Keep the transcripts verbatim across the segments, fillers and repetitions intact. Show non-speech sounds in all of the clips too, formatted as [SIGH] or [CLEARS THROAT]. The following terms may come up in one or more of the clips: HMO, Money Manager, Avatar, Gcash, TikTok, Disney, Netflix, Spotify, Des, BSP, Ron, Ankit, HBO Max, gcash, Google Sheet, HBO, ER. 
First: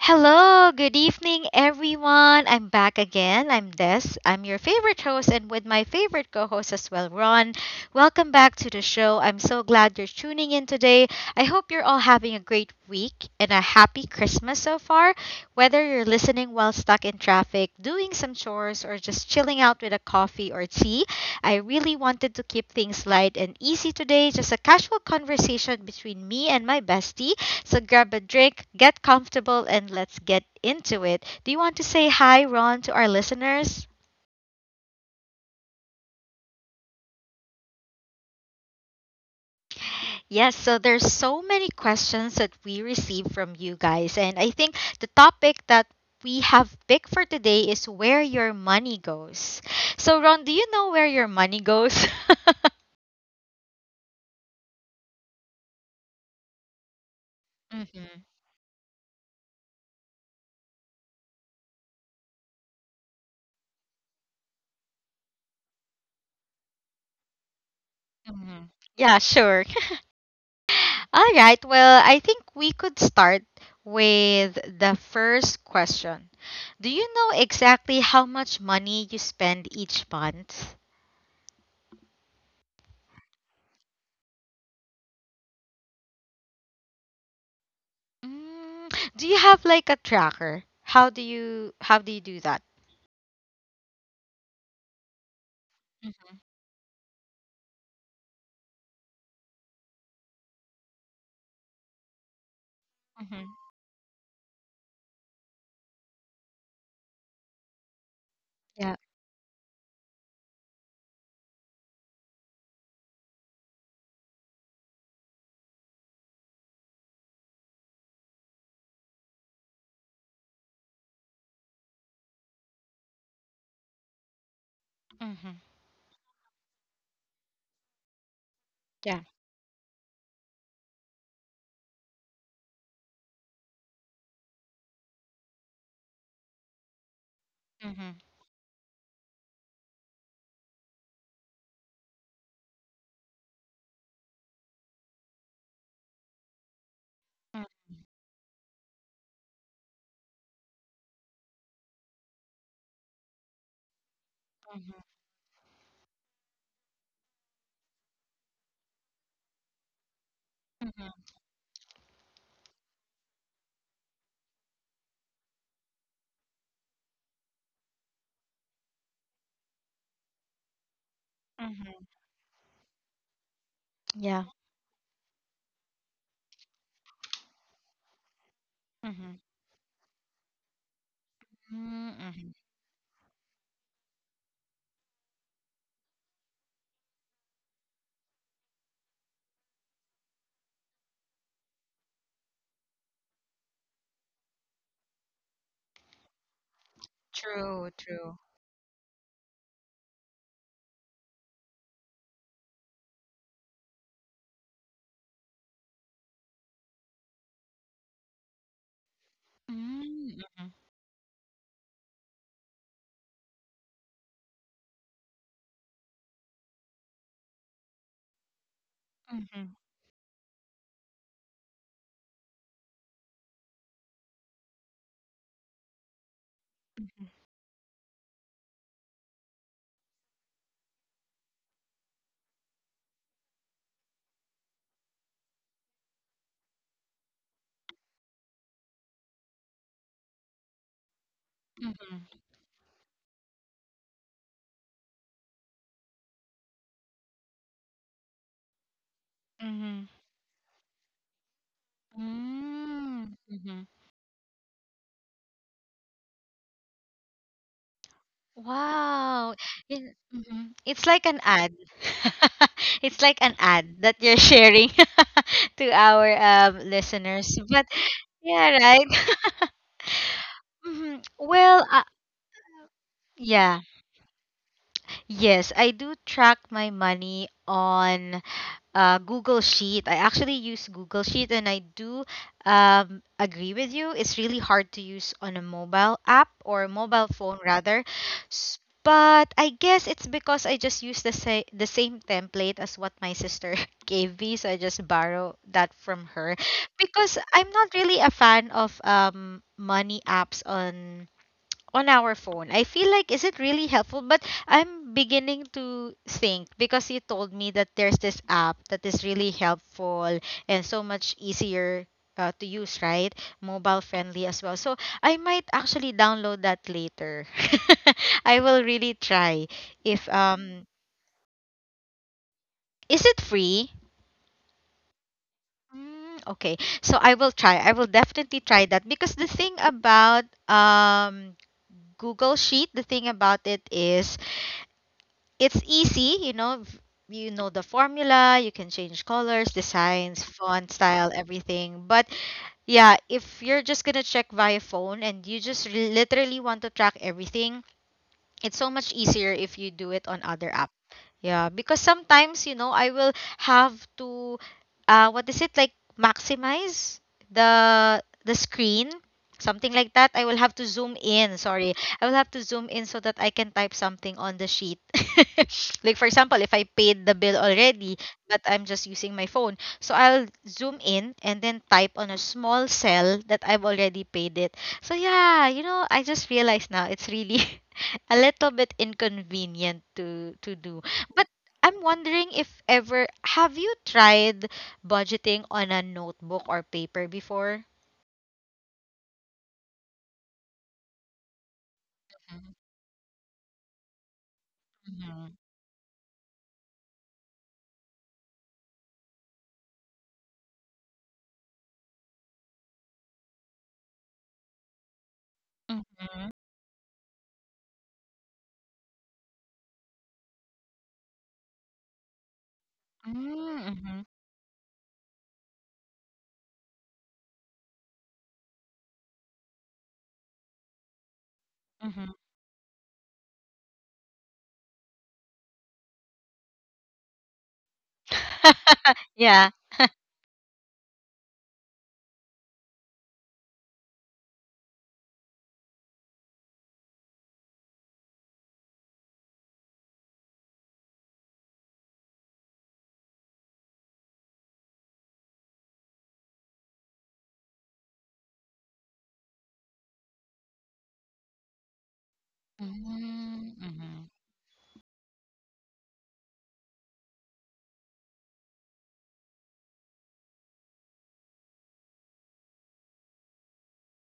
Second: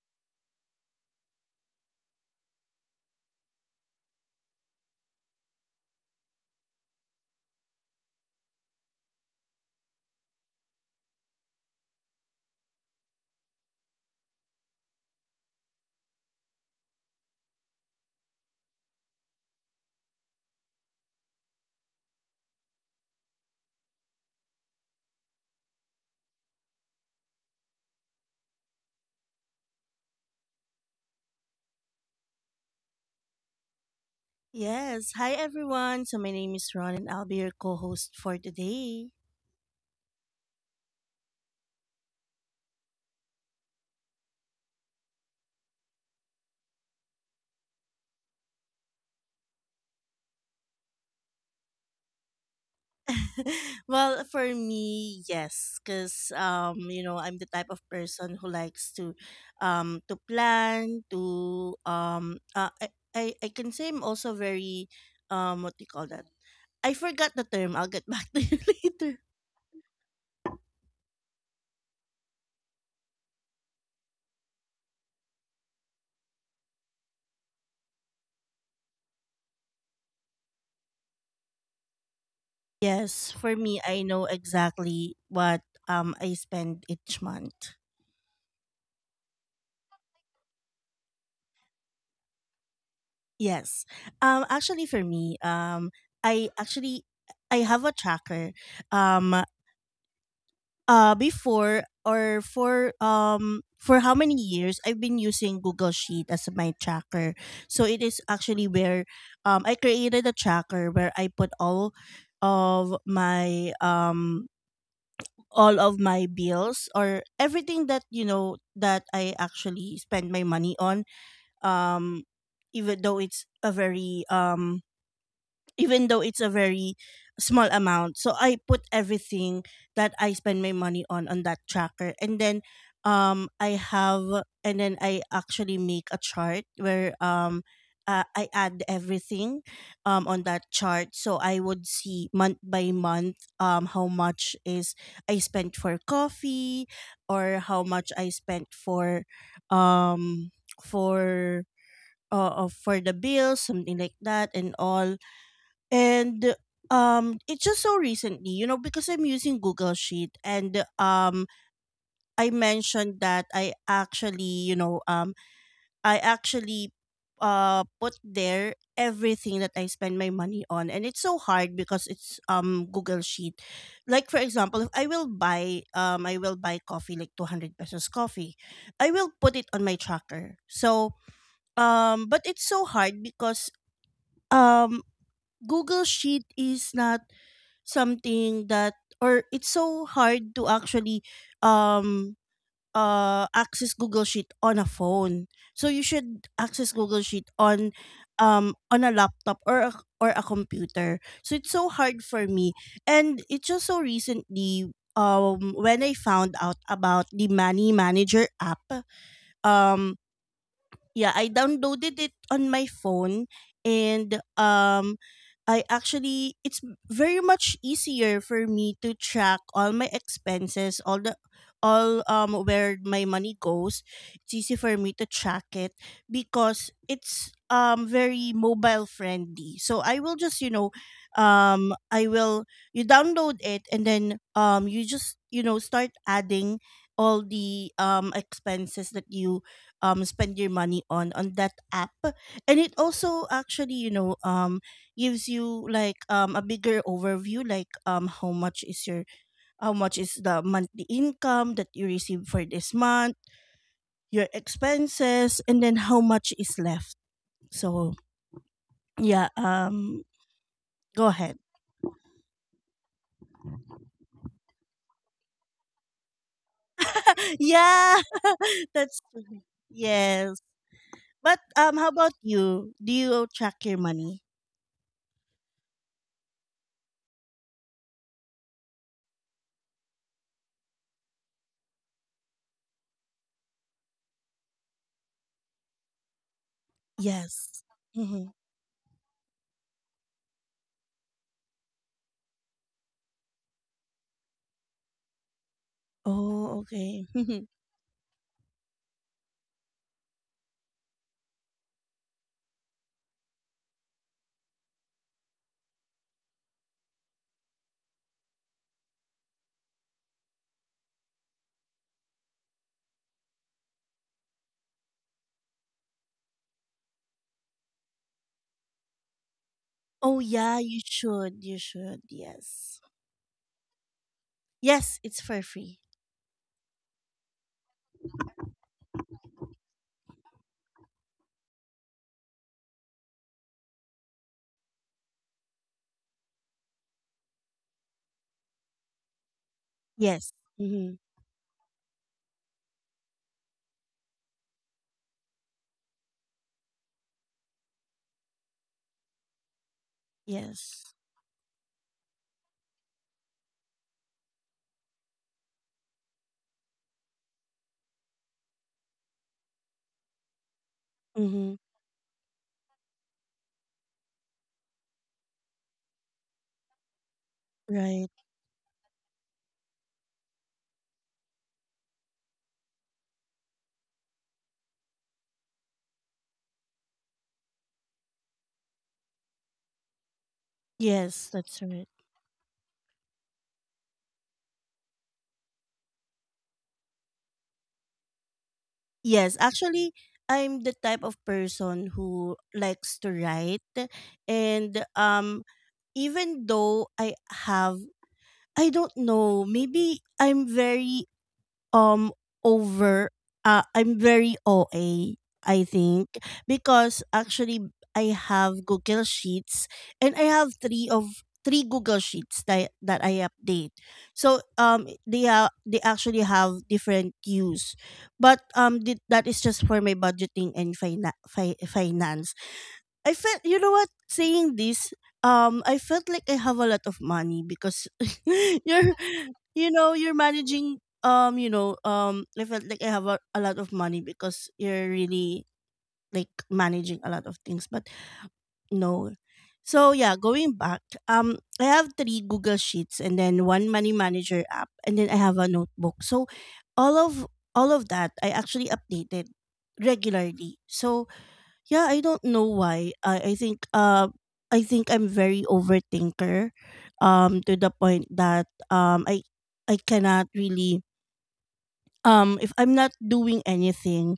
Hello, good evening, everyone. I'm back again. I'm Des. I'm your favorite host, and with my favorite co host as well, Ron. Welcome back to the show. I'm so glad you're tuning in today. I hope you're all having a great week and a happy Christmas so far. Whether you're listening while stuck in traffic, doing some chores, or just chilling out with a coffee or tea, I really wanted to keep things light and easy today. Just a casual conversation between me and my bestie, so grab a drink, get comfortable, and let's get into it. Do you want to say hi, Ron, to our listeners? Yes. Hi, everyone. So, my name is Ron, and I'll be your co host for today. Yes, so there's so many questions that we receive from you guys, and I think the topic that we have picked for today is where your money goes. So, Ron, do you know where your money goes? [LAUGHS] [LAUGHS] Well, for me, yes, because, um, you know, I'm the type of hmm person who likes to, um, to plan, to, um, uh, I, I, I can say I'm also very, um, what do you call that? I forgot the term. I'll get back [LAUGHS] to you hmm later. Yeah, sure. [LAUGHS] All right. Well, I think we could start with the first question. Do you know exactly how much money you spend each month? Yes, for me, I know exactly what um I spend each month. Mm, do you have like a tracker? How do you how do you do that? Yes. Um actually for me, um I actually I have a tracker. Um uh before or for Mm-hmm. hmm um for how many years I've been using Google Sheet as my tracker. So it is actually Yeah. where um I created a tracker where I put all of my um all of my bills or everything that you know that I actually spend my money on, um even though it's a very um Mm-hmm. even though it's a very small amount. So I put Yeah. everything that I spend my money on on that tracker. And then um I have and then I actually make a chart where um Mm-hmm. uh, I add everything um on that chart, so I would see month by month um how much is I spent for coffee or how much I spent for um for uh, uh, for the bills, something like that. And Mm-hmm. all and um it's just so recently, you know, because I'm using Google Sheet, and Mm-hmm. um I mentioned that I actually, you know, um I actually uh put there everything that I spend my money on. And it's so hard because Mm-hmm. it's um Google Sheet. Like for Yeah. example, if I will buy um I will buy coffee like 200 pesos coffee, I will Mm-hmm. put it on my tracker. So um but Mm-hmm. it's so hard because um Google Sheet is not something that, or it's so hard to actually um uh access Google Sheet on a phone. So you should access Google Sheet on True. True. um on a laptop or a, or a computer. So it's so hard for me. And it's just so recently um when I found out about the Money Manager app. um Mm-hmm. yeah, I downloaded it on my phone, and um I actually it's very much easier for me to track Mm-hmm. all my expenses, all the all um where my money goes. It's easy for me to track it because Mm-hmm. it's um very mobile friendly. So I will just, you know, um I will you download it, and then um you just, you know, start adding all the um expenses that you um spend your money on on that app. Mm-hmm. And it also actually, you know, um gives you like um a bigger overview, like um how much is your how much Mm-hmm. is the monthly income that you receive for this month, Mm-hmm. Mm-hmm. your expenses, and then how much is left. So yeah, Wow. Um Yun- mhm. go It's like ahead. an ad. [LAUGHS] It's like an ad that you're sharing [LAUGHS] to our um, [LAUGHS] listeners. But Yeah. [LAUGHS] yeah, That's, right? [LAUGHS] yes. Mhm. But um Well, how uh, about you, do you track your Yeah. money? Yes, I do track my money on uh, Google Sheet. I actually use Google Sheet, and I do um, agree with you. It's really hard to use on a mobile app, or a mobile Yes. phone rather. Hmm. S- But I guess it's because I just use the sa- the same template as what my sister [LAUGHS] gave me, so I just borrow that from Oh, her. okay. [LAUGHS] Because I'm not really a fan of um money apps on on our phone. I feel like, is it really helpful? But I'm beginning to think, because you told me that there's this app that is really helpful and so much easier uh, to use, right? Mobile friendly as well. So I might actually download that later. [LAUGHS] I will really try. Oh If yeah, you um, should. You should. Yes. Is it free? Yes, it's for free. Mm, okay, so I will try. I will definitely try that, because the thing about um Google Sheet, the thing about it is, it's easy, you know, v- you know the formula, you can change colors, Yes. designs, font Mm-hmm. style, everything. But yeah, if you're just gonna check via phone and you just re- literally want to track everything, it's so much easier if you do it on other app. Yes. Yeah, because sometimes, you know, I will have to uh what is it, like, maximize the the screen, something like that. I will have to zoom in, Mm-hmm. sorry. I will have to zoom in so that I can type something on the sheet. [LAUGHS] Like, for example, if I paid the bill Right. already, but I'm just using my phone, so I'll zoom in and then type on a small cell that I've already paid it. So yeah, you know, I just realized now it's really [LAUGHS] a little bit inconvenient to to do. Yes, But that's right. I'm wondering, if ever, have you tried budgeting on a notebook or paper before? Yes, actually, I'm the type of person who likes to write, and Mm-hmm. um, even though I have, I don't know, maybe I'm very um over uh I'm very O A, I think, Mm-hmm. because actually I have Google Sheets, and I have three of three Google Sheets that that I update. Mm-hmm. So um they have they actually have different use. But um th- that is just for my budgeting and fina- fi- Mm-hmm. finance. I felt, you know what, saying this, um I felt like I have a lot of money because [LAUGHS] you're [LAUGHS] Yeah. you know you're managing, um you know, um I felt like I have a, a lot of money because you're really like managing a lot of things. But no, so yeah, going back, um I have three Google sheets and then one money manager app, and then I have a notebook. So all of all of that I actually updated regularly. So yeah, I don't know why. I I think uh Mm-hmm. I think I'm very overthinker um to the point that um I I cannot really um if I'm not doing anything,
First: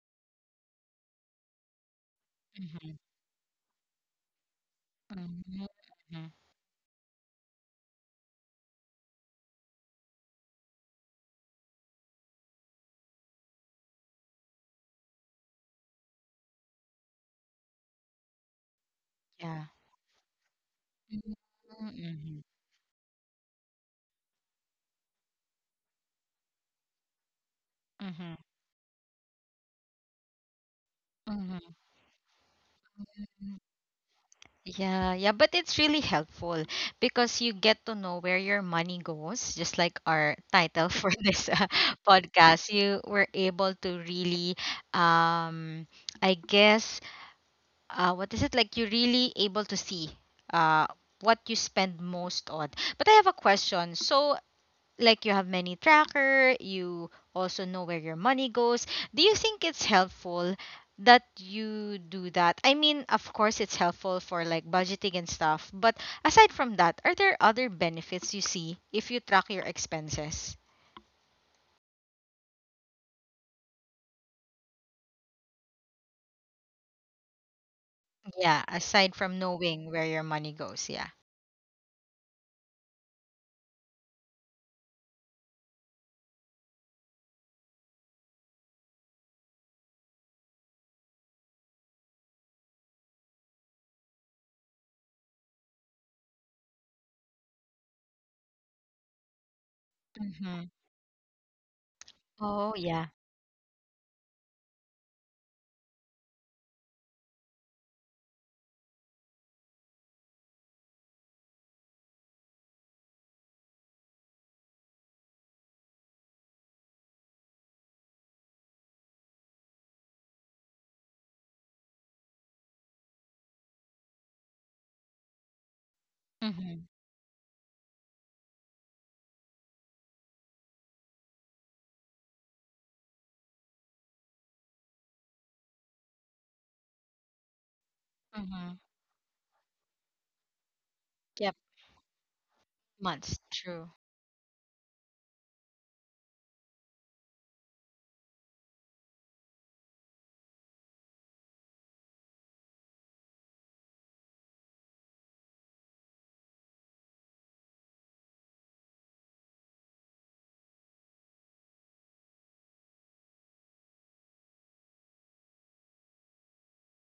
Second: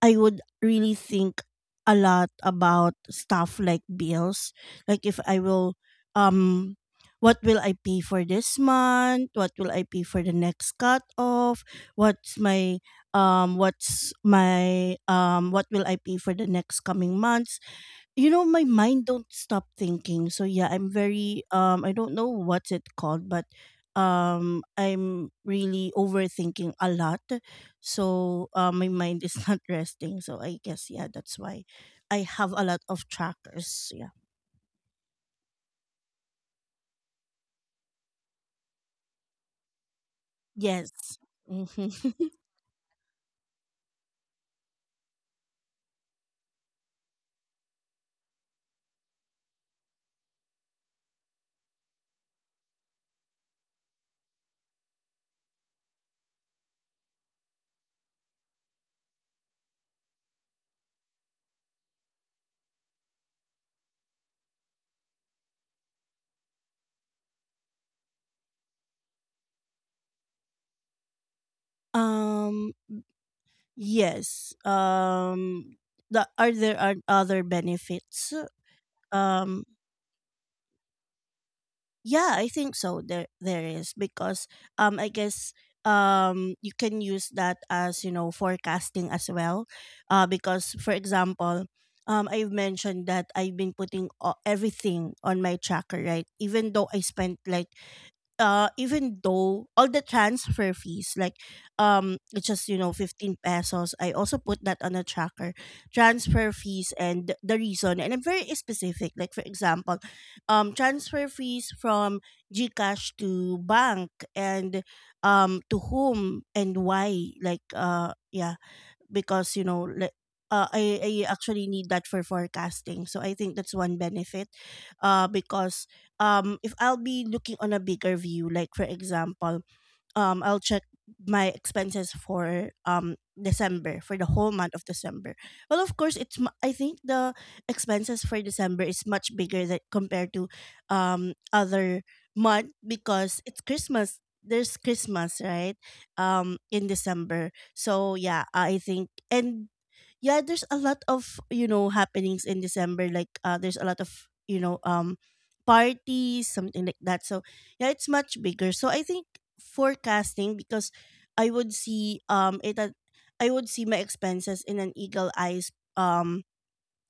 I would really think a lot about Mm-hmm. stuff like bills, like if I Mm-hmm. will um what will I pay for this month? What will I pay for the next cut off? What's my um what's my um what will I pay for the next coming months? You know, my mind don't Yeah. stop thinking. So yeah, I'm Mm-hmm. very um I don't know what's it called, but um I'm really overthinking a lot. Mm-hmm. So uh, my mind is [LAUGHS] not resting, so I guess, yeah, that's why Mm-hmm. I have a lot of trackers. Yeah. Yeah, yeah, but it's really helpful, because you get to know where your money goes, just like our title for Yes. [LAUGHS] this uh, Mhm. [LAUGHS] podcast. You were able to really, um, I guess, uh, what is it like? You're really able to see uh, what you spend most on. But I have a question. So, like, you have many tracker, you also know where your money goes. Do you think it's helpful that you do that? I mean, of course it's helpful for like budgeting and stuff, but aside from that, are there other benefits you see if you track your expenses? um yes, um the, are there are other benefits. Yeah, aside from um knowing where your money goes, yeah. Yeah, I think so. There, there is, because um, I guess um, you can use that as, you know, forecasting as well, uh, because for example, um, I've mentioned that I've been putting o- everything on my tracker, right? Even though I spent like uh even though all the Mm-hmm. transfer fees, like, um it's just, Oh, you know, yeah. 15 pesos, I also put that on a tracker, transfer fees, and the reason, and I'm very specific, like for example, um transfer fees from GCash to bank, and um to whom and why, like uh yeah, because you know, le- uh, I, I actually need that for forecasting. So I think that's one benefit, uh, because um, if Mm-hmm. I'll be looking on a bigger view, like for example, um I'll check my expenses for um December, for the whole month of December. Well, of course, it's mu- I think the expenses for Mm-hmm. December is much bigger that compared to um Yep. other month Months. because it's True. Christmas. There's Christmas, right? Um in December. So yeah, I think, and yeah, there's a lot of, you know, happenings in December, like uh there's a lot of, you know, um parties, something like that. So yeah, it's much bigger. So I think forecasting, because i would see um it at, I would see my expenses in an eagle eyes um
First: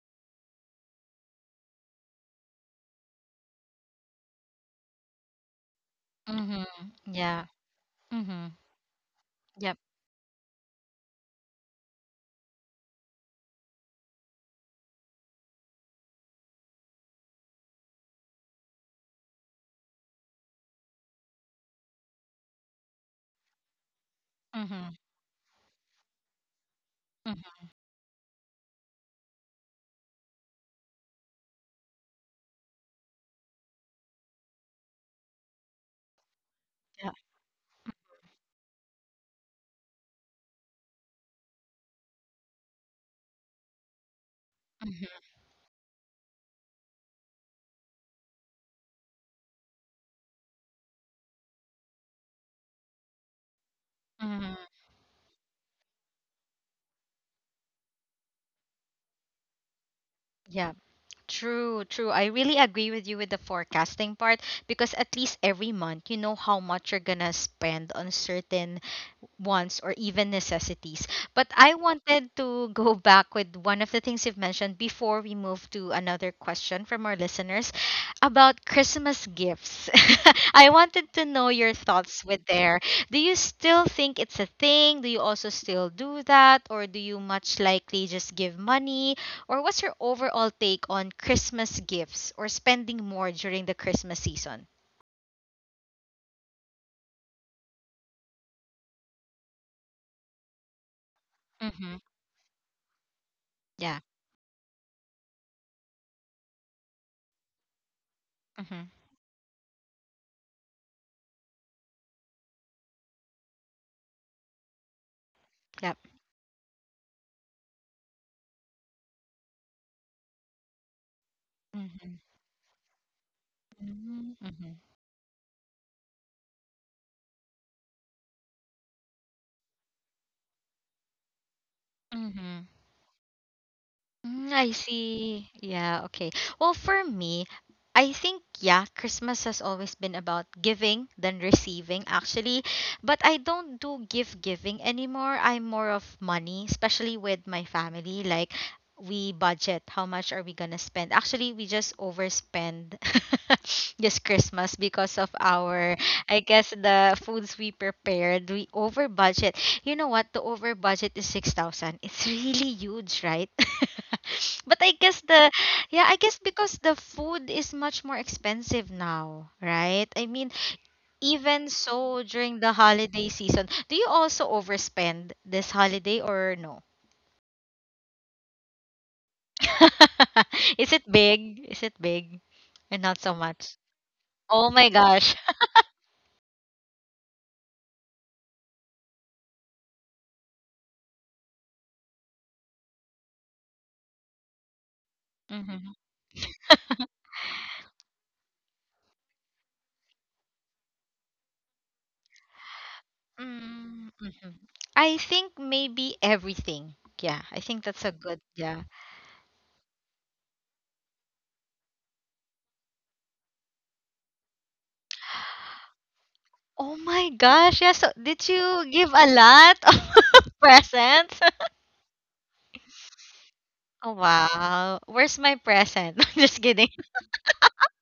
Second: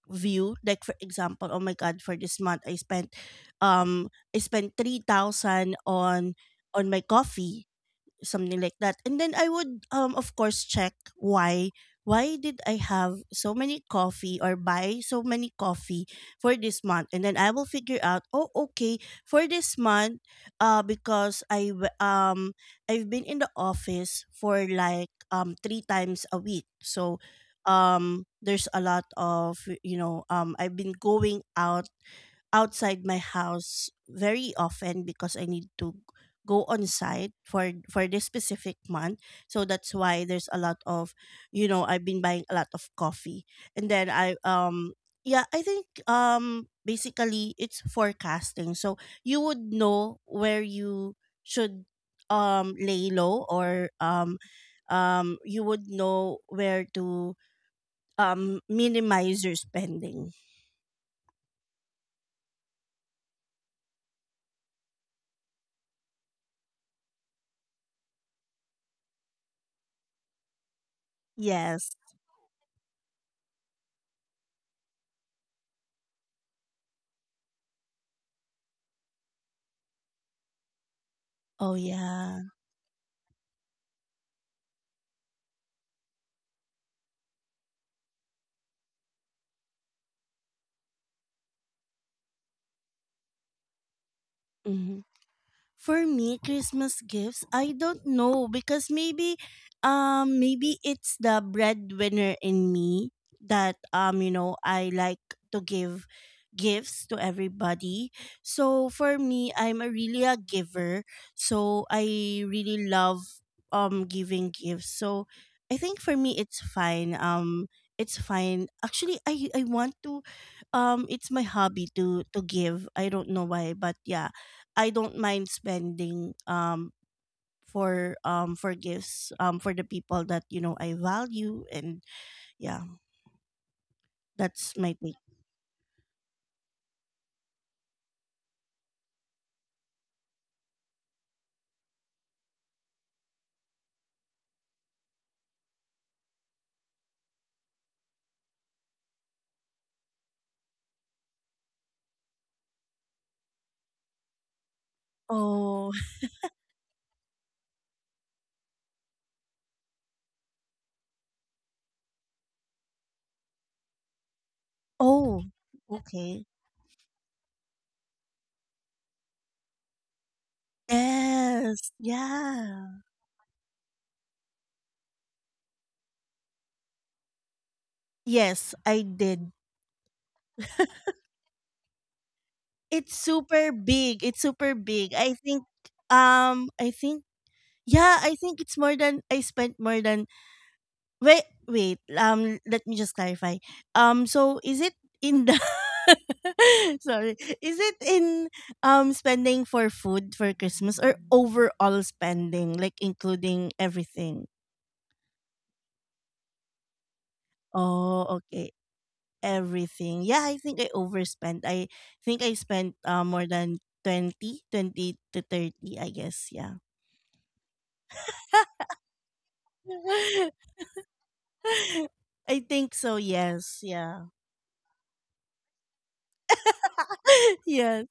view, like for example, oh my god, for this month i spent um I spent three thousand on Mm-hmm. on my Yeah. coffee, Mm-hmm. something like that. And then I Yep. would um of course check why why did I have so many coffee or buy so many coffee for this month? And then I will figure out, oh okay, for this month uh because I w- um I've been in the office for Mm-hmm. like um three times a week. So Mm-hmm. um there's a lot of, you know, um I've been going out outside my house very often because I need to go on Yeah. site for for this specific month. So that's why there's a lot of, you know, I've been buying a lot of coffee. And then I um yeah, I think um basically it's forecasting. So you would know where you should um lay low, or um Mm-hmm. um you would know where to um minimize your spending. Yeah. True, true. I really agree with you with the forecasting part, because at least every month you know how much you're gonna spend on certain wants or even necessities. But I Yes. wanted to [LAUGHS] go back with one of the things you've mentioned before we move to another question from our listeners about Christmas gifts. [LAUGHS] I wanted to know Oh your thoughts yeah. with there. Do you still think it's a thing? Do you also still do that? Or do you much likely just give money? Or what's your overall take on Christmas gifts or spending more during the Christmas season? For me, Christmas gifts, I don't know because maybe um maybe it's the Mm-hmm. breadwinner in me that Yeah. um you know, I like to give gifts to everybody. So Mm-hmm. for me, I'm a really a giver. So I really love um giving gifts. So I think Yep. for me it's fine. Um it's fine. Actually I I want to um it's my hobby Mm-hmm. to to give. I don't know why, but yeah. Mm-hmm. I don't mind spending um for um for gifts um for the people that you know I value, and Mm-hmm. yeah, Mm, that's I my take. see. Yeah, okay. Well, for me, I think, yeah, Christmas has always been about giving than receiving, actually. But I don't do gift giving anymore. I'm more of money, especially with my family. Like, we budget how much are we gonna spend. Actually, we just overspend [LAUGHS] this Christmas because of Oh, our, I guess, the foods we prepared, we over budget. You know what? The over budget is six thousand. It's [LAUGHS] really huge, right? [LAUGHS] But I guess oh, the, yeah, I okay. guess because the food is much more expensive now, right? I mean, even Yes, so, during the yeah. holiday season, do you also overspend this holiday or no? Yes, I did. [LAUGHS] Is it big? Is it big? And It's not so super much. big. It's super Oh my big. I gosh. think um I think, yeah, I think it's more than, I spent more than wait, wait, um let me just clarify. Um so is it in the [LAUGHS] [LAUGHS] sorry. Is it in um spending for food for Christmas, or overall spending, like including Mm, everything? mhm. I think maybe everything. Yeah, I think that's a Oh, good, okay. yeah. Everything. Yeah, I think I overspent. I think I spent uh, more than twenty, twenty to thirty, I guess. Yeah. Oh my gosh, yeah. So did you give a lot of [LAUGHS] [LAUGHS] presents? [LAUGHS] I think so, yes. Oh Yeah. wow. Where's my present? [LAUGHS] Just kidding. [LAUGHS] Yes.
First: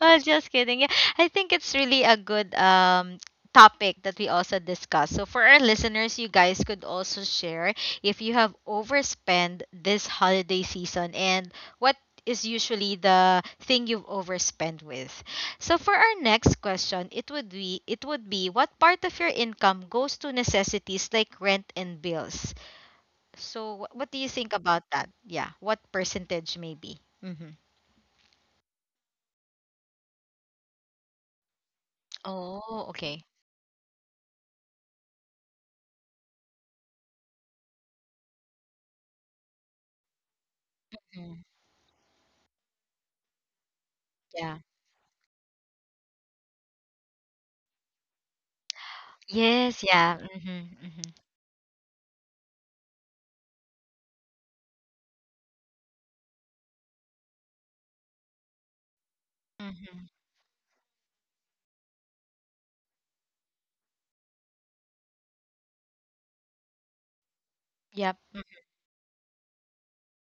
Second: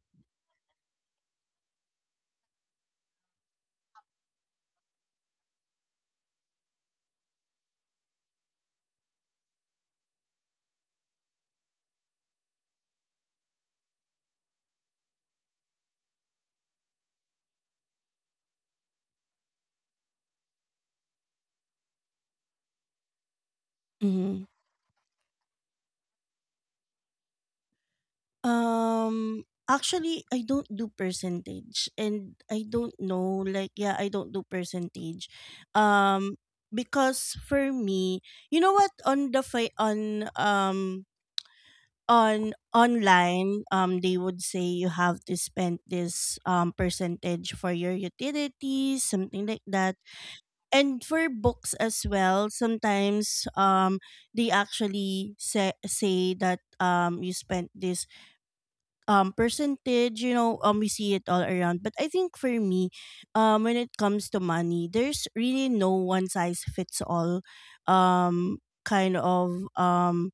I was just kidding. Yeah, I think it's really a good um topic that we also discuss. So for our listeners, you guys could also share if you have overspent this holiday season and what is usually the thing you've overspent with. So for our next question, it would be, it would be what part of your income goes to necessities like rent and bills? So wh- what do you Hmm. think about that? Yeah, what percentage maybe? Mhm. Um actually I don't do percentage, and I Oh, don't okay. know, like, yeah, I don't do percentage. Um because for me, you know what, on the fi- on um Mm. on online, um they would say you have to spend this um percentage for your utilities, something like Yes, that, yeah. Mhm, mhm. and for books as well sometimes, um they actually say, say that um you spent this um Mhm. percentage, you know um we see it all around. But I think for me, um when it comes to money, there's really no one size fits all Yep. Mm, um kind of um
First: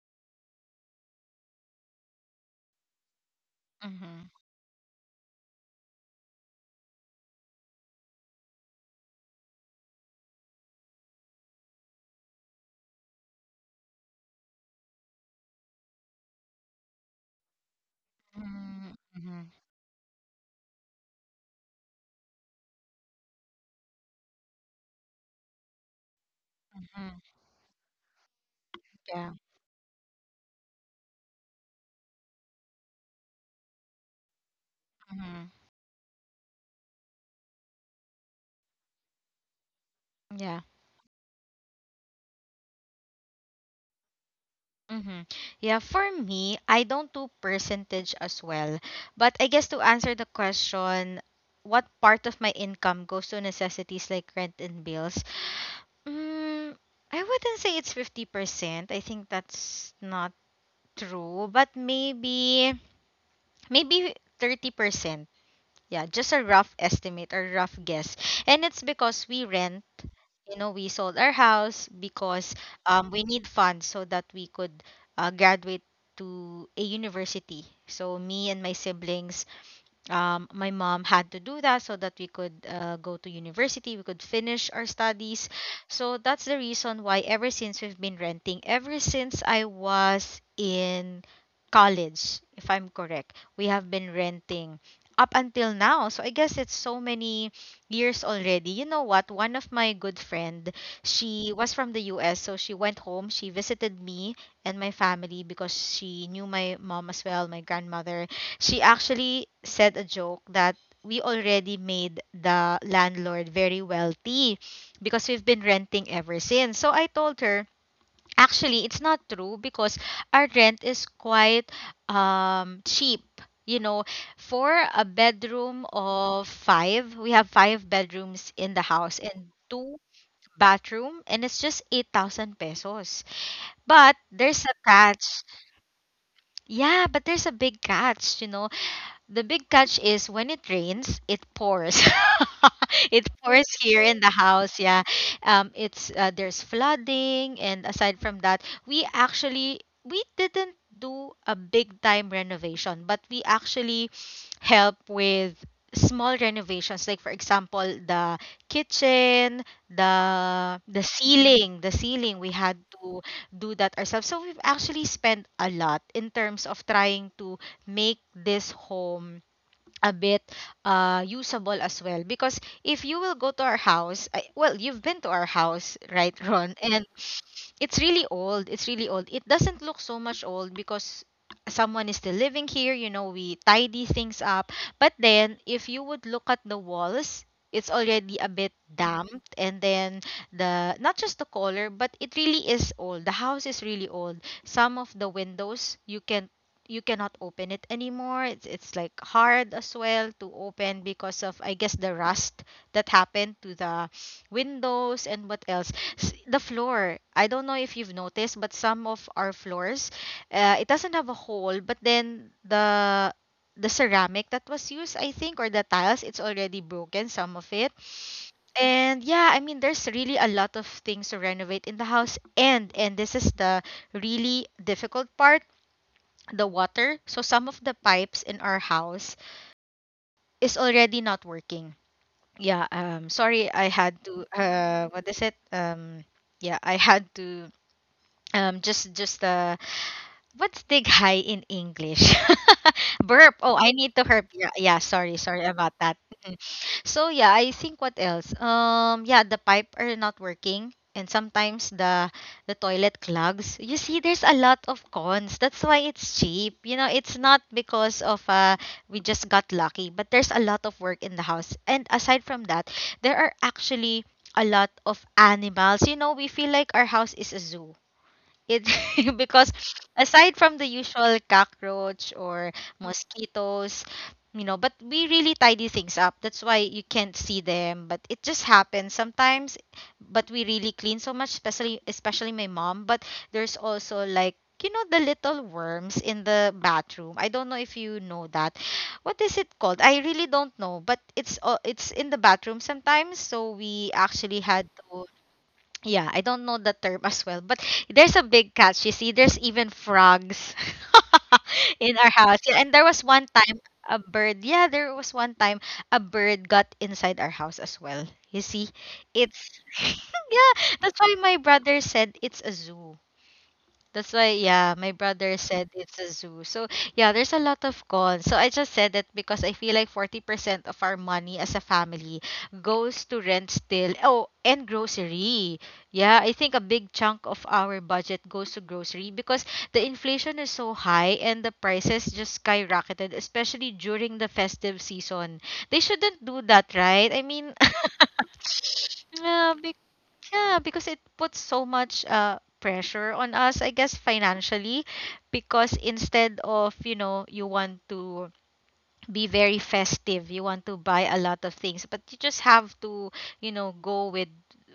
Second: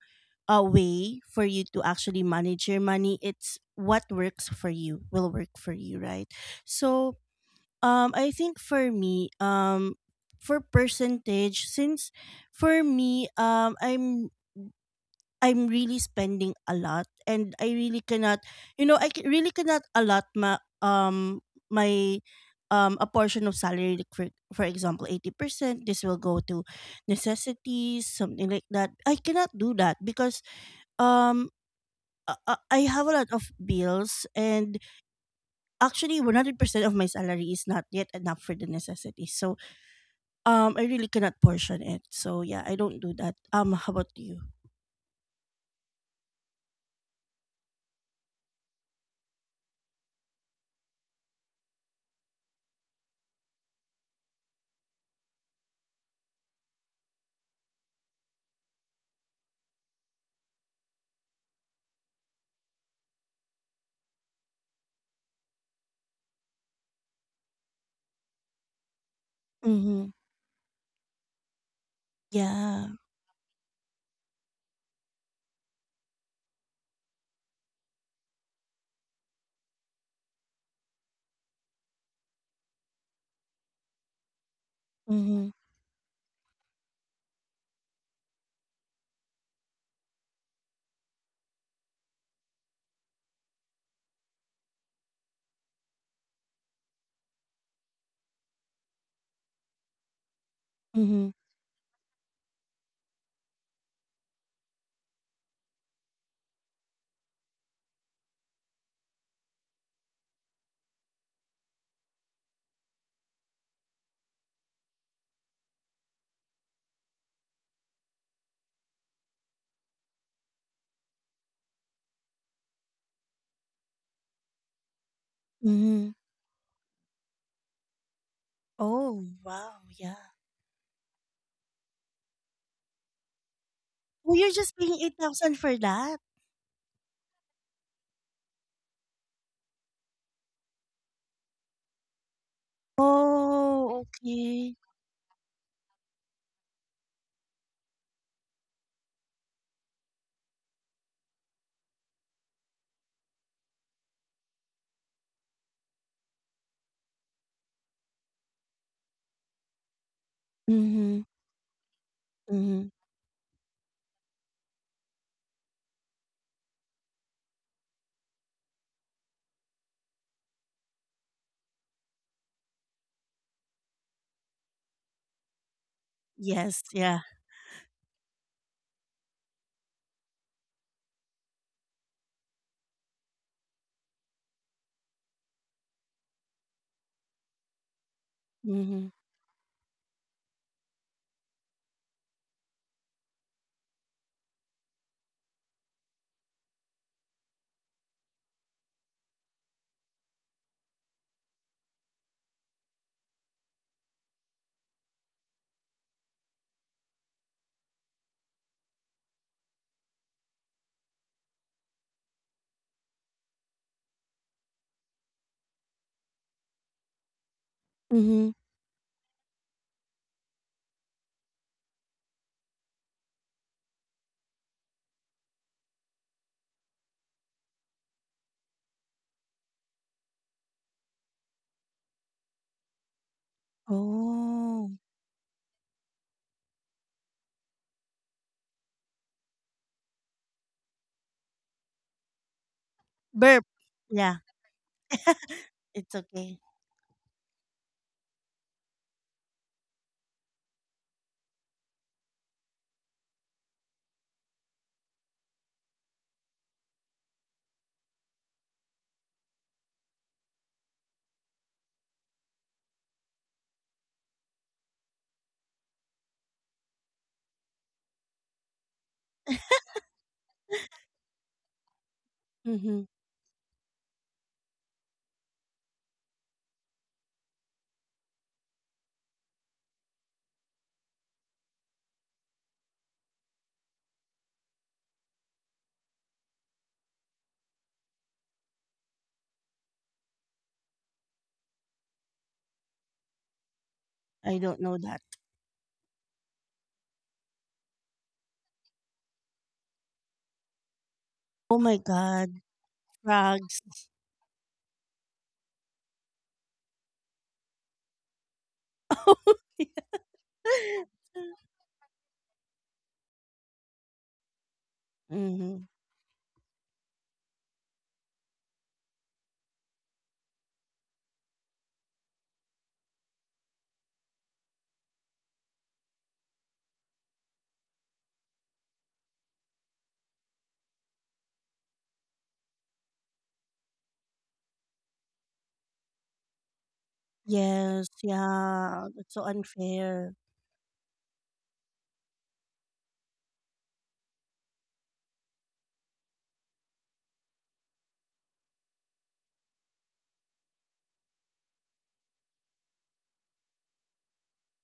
a way for you to actually manage your money. It's what mhm. works for you will work for you, right? So um, I think for me, um, for percentage, since for me, um, I'm I'm really spending a lot, and I really cannot, you Mm, know, I c- mhm. really cannot allot my um my um a portion of salary, like for for example eighty percent this will go to Mhm. necessities, something like that. I Yeah. cannot do that because um uh, uh, I have a lot of bills, and Mhm. actually one hundred percent of my salary is not yet enough for the necessities. So Yeah. Um, I really cannot portion it. So yeah, I don't do that. Um, how about you? Mhm. Yeah, for me, I don't do percentage as well. But I guess to answer the question, what part of my income goes to necessities like rent and bills? Mm, I wouldn't say it's fifty percent. I think that's not true, but maybe maybe thirty percent. Yeah, just a rough estimate or rough guess. And it's because we rent, Mm-hmm. you know, we sold our house because Yeah. um, we need funds so that we could uh, graduate to a university. So me and my siblings, um, my mom had to do that so that we could uh, go to university, we could finish our studies. Mm-hmm. So that's the reason why ever since we've been renting, ever since I was in college, if I'm correct, we have been renting up until now. So I guess it's so many years already. You know what? One of my good friend, Mm-hmm. she was from the U S, so she went home, she visited me and my family, because she knew my mom as well, my grandmother, she actually said a joke that we already made the landlord very wealthy because we've been renting ever since. So I told her, actually, it's not true because our rent is quite um, cheap. You know, for a bedroom Mm-hmm. of five, we have five bedrooms in the house Oh and wow, two yeah. bathroom, and it's just eight thousand pesos. But Oh, you're there's a just paying eight catch. thousand for that? Yeah, but there's a big catch, you know. The big catch is when it rains, it pours. [LAUGHS] It pours here Oh, in the house. okay. Yeah, um, it's uh, there's flooding, and aside from that, we actually, we didn't do a big time renovation, but we actually help with small renovations. Like, for example, the kitchen, the the Mm-hmm. ceiling, the ceiling. We had Mm-hmm. to do that ourselves. So we've actually spent a lot in terms of trying to make this home a bit uh, usable as well. Because if you will go to our house, I, well, you've been to our house, right, Ron? Yes, And yeah. it's really old. It's really old. It doesn't look so much old because someone is still living here. You know, we tidy things up. But then, if you would look at the walls, it's already a bit Mm-hmm. damped. And then, the, not just the color, but it really is old. The house is really old. Some of the windows you can, you cannot open it anymore. It's it's like hard as well to open because of, I guess, the rust that happened to the windows. And what else, s- the floor. I don't know if you've noticed, but some of our floors, uh, it doesn't have a hole, but then the the ceramic that was used, I think, or the tiles, it's already broken, some of it. Mm-hmm. And yeah, I mean, there's really a lot of things to renovate in the house. And and this is the really difficult part, the water. So some of the pipes in our house is already not working. Yeah, um, sorry, I had to, Oh. uh, what is it? Um, yeah, I had to um just just the what's dig high in english [LAUGHS] burp Burp. oh I need to herp Yeah, yeah, yeah sorry sorry about that. it's Mhm. okay. So yeah, I think what else, um yeah, the pipe are not working and sometimes the the toilet clogs. You see, there's a lot of cons. That's why it's cheap, you know. It's not because of uh we just got lucky, but there's a lot of work in the house. And aside from that, there are actually a lot of animals. You know, we feel like our house is a zoo. It's [LAUGHS] because aside from the usual cockroach or Mm-hmm. mosquitoes, you know, but we really tidy things up. That's why you can't see them, but it just happens sometimes. But we really clean so much, especially especially my mom. But there's also like, you know, the little worms in the bathroom. I don't know if you know that. What is it called? I really don't know, but it's uh, it's in the bathroom sometimes. So we actually I had don't know to, that. yeah, I don't know the term as well, but there's a big catch. You see, there's even frogs Oh [LAUGHS] my in our house. god, Yeah, and there was one time frogs. a bird. Yeah, there was one time a bird got inside our house as well. You see, it's [LAUGHS] [LAUGHS] yeah. That's why my brother said it's a zoo that's why, yeah, my brother Mm-hmm. said it's a zoo. So, yeah, there's a lot of cons. So, I just said that because I feel like forty percent of our money as a family goes to rent still. Oh, and grocery. Yeah, I think a big chunk of our budget goes to grocery because the inflation is so high and the prices just skyrocketed, especially during the festive season. They shouldn't do that, right? I mean, Yes, [LAUGHS] yeah, that's so Yeah, unfair. yeah, because it puts so much uh pressure on us, I guess financially, because instead of, you know, you want to be very festive. You want to buy a lot of things, but you just have to, you know, go with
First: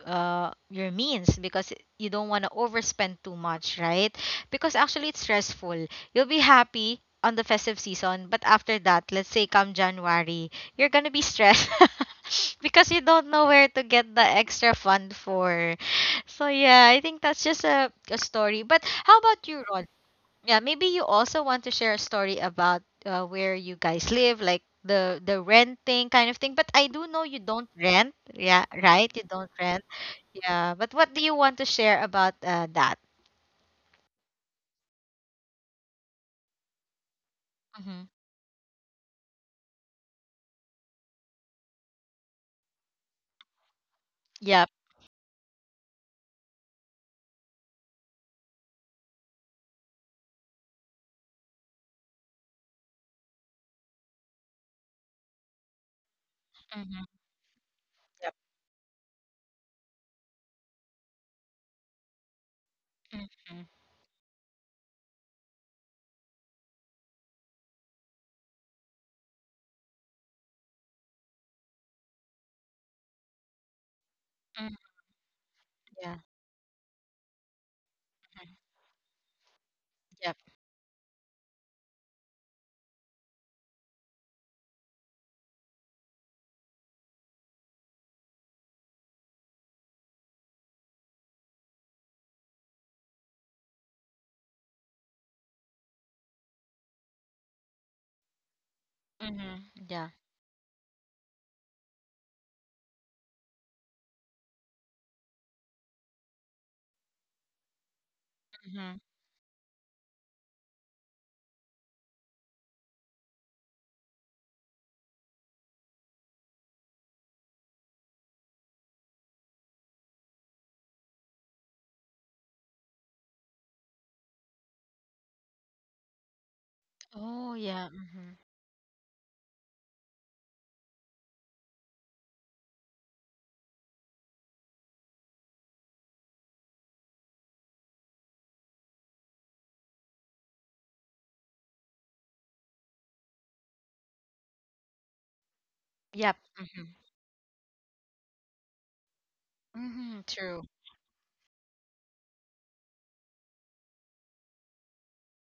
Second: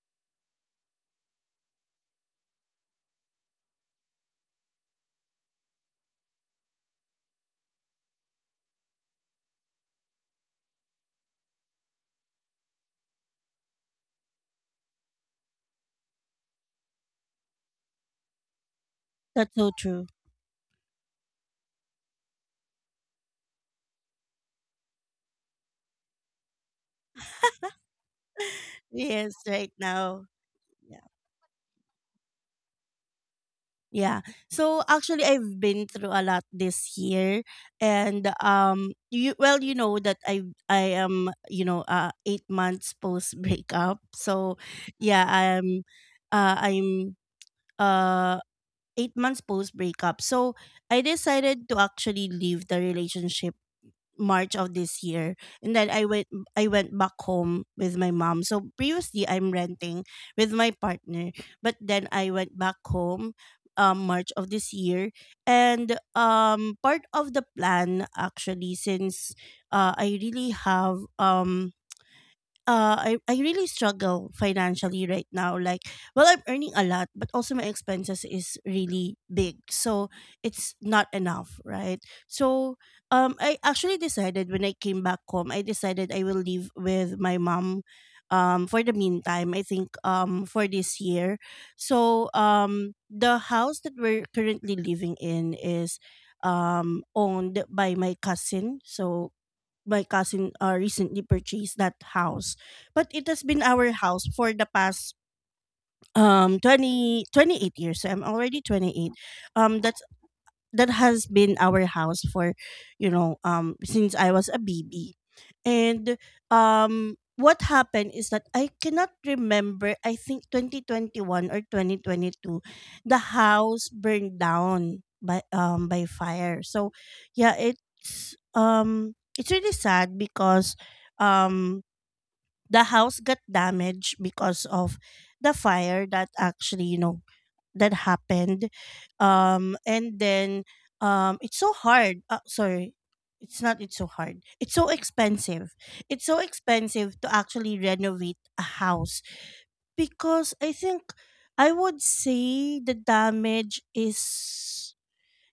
uh your means because you don't want to overspend too much, right? Because actually it's stressful. You'll be happy on the festive season, but after that, let's say come January, you're going to be stressed [LAUGHS] because you don't know where to get the extra fund for. So yeah, I think that's just a, a story. But how about That's you, so Ron? true. Yeah, maybe you also want to share a story about uh, where you guys live, like the the renting kind of thing. But I do know you don't rent. Yeah, right? You Yes, don't right rent. now. Yeah. But Yeah. what do you want to share about uh, that? Yeah. So actually I've been through a lot this year, Mm-hmm. and um you, well, you know that I I am, you know, uh eight months post breakup. So Yep. yeah, I'm uh I'm uh eight months post breakup. So I decided to actually leave the relationship March of this year. And then I went I went Mm-hmm. back home with my Yep. mom. So previously I'm renting with my partner, but then I went back home Mm-hmm. um March of this year. And um part of the plan actually, since uh I really have um uh I, I really struggle Mm-hmm. financially right now, like, Yeah. well, I'm earning a lot, but also my expenses Mhm. is really big, so Yep. it's not enough, right? So um I actually decided, when I came back home, I decided I will live with my mom um for the meantime. I think um for this year. So um the house that we're currently living in is um owned by my cousin. So Mm-hmm. my Yeah. cousin uh, recently purchased that house, but it has been our house for the past um twenty twenty eight years, so I'm already Mm-hmm. twenty-eight. um that that has been our house for, you know um since I was a baby. And um what happened is that, I cannot remember, I think twenty twenty-one or two thousand twenty-two, the house burned down by um by fire. So Oh yeah, yeah. Mm-hmm. it's um it's really sad because um the house got damaged because of the fire that actually, you know, that happened. Um and then um it's so hard, uh, sorry. It's not It's so hard, it's so expensive it's Yep. so Mm-hmm. expensive to actually renovate a house. Mm-hmm. Because True. I think, I would say the damage is,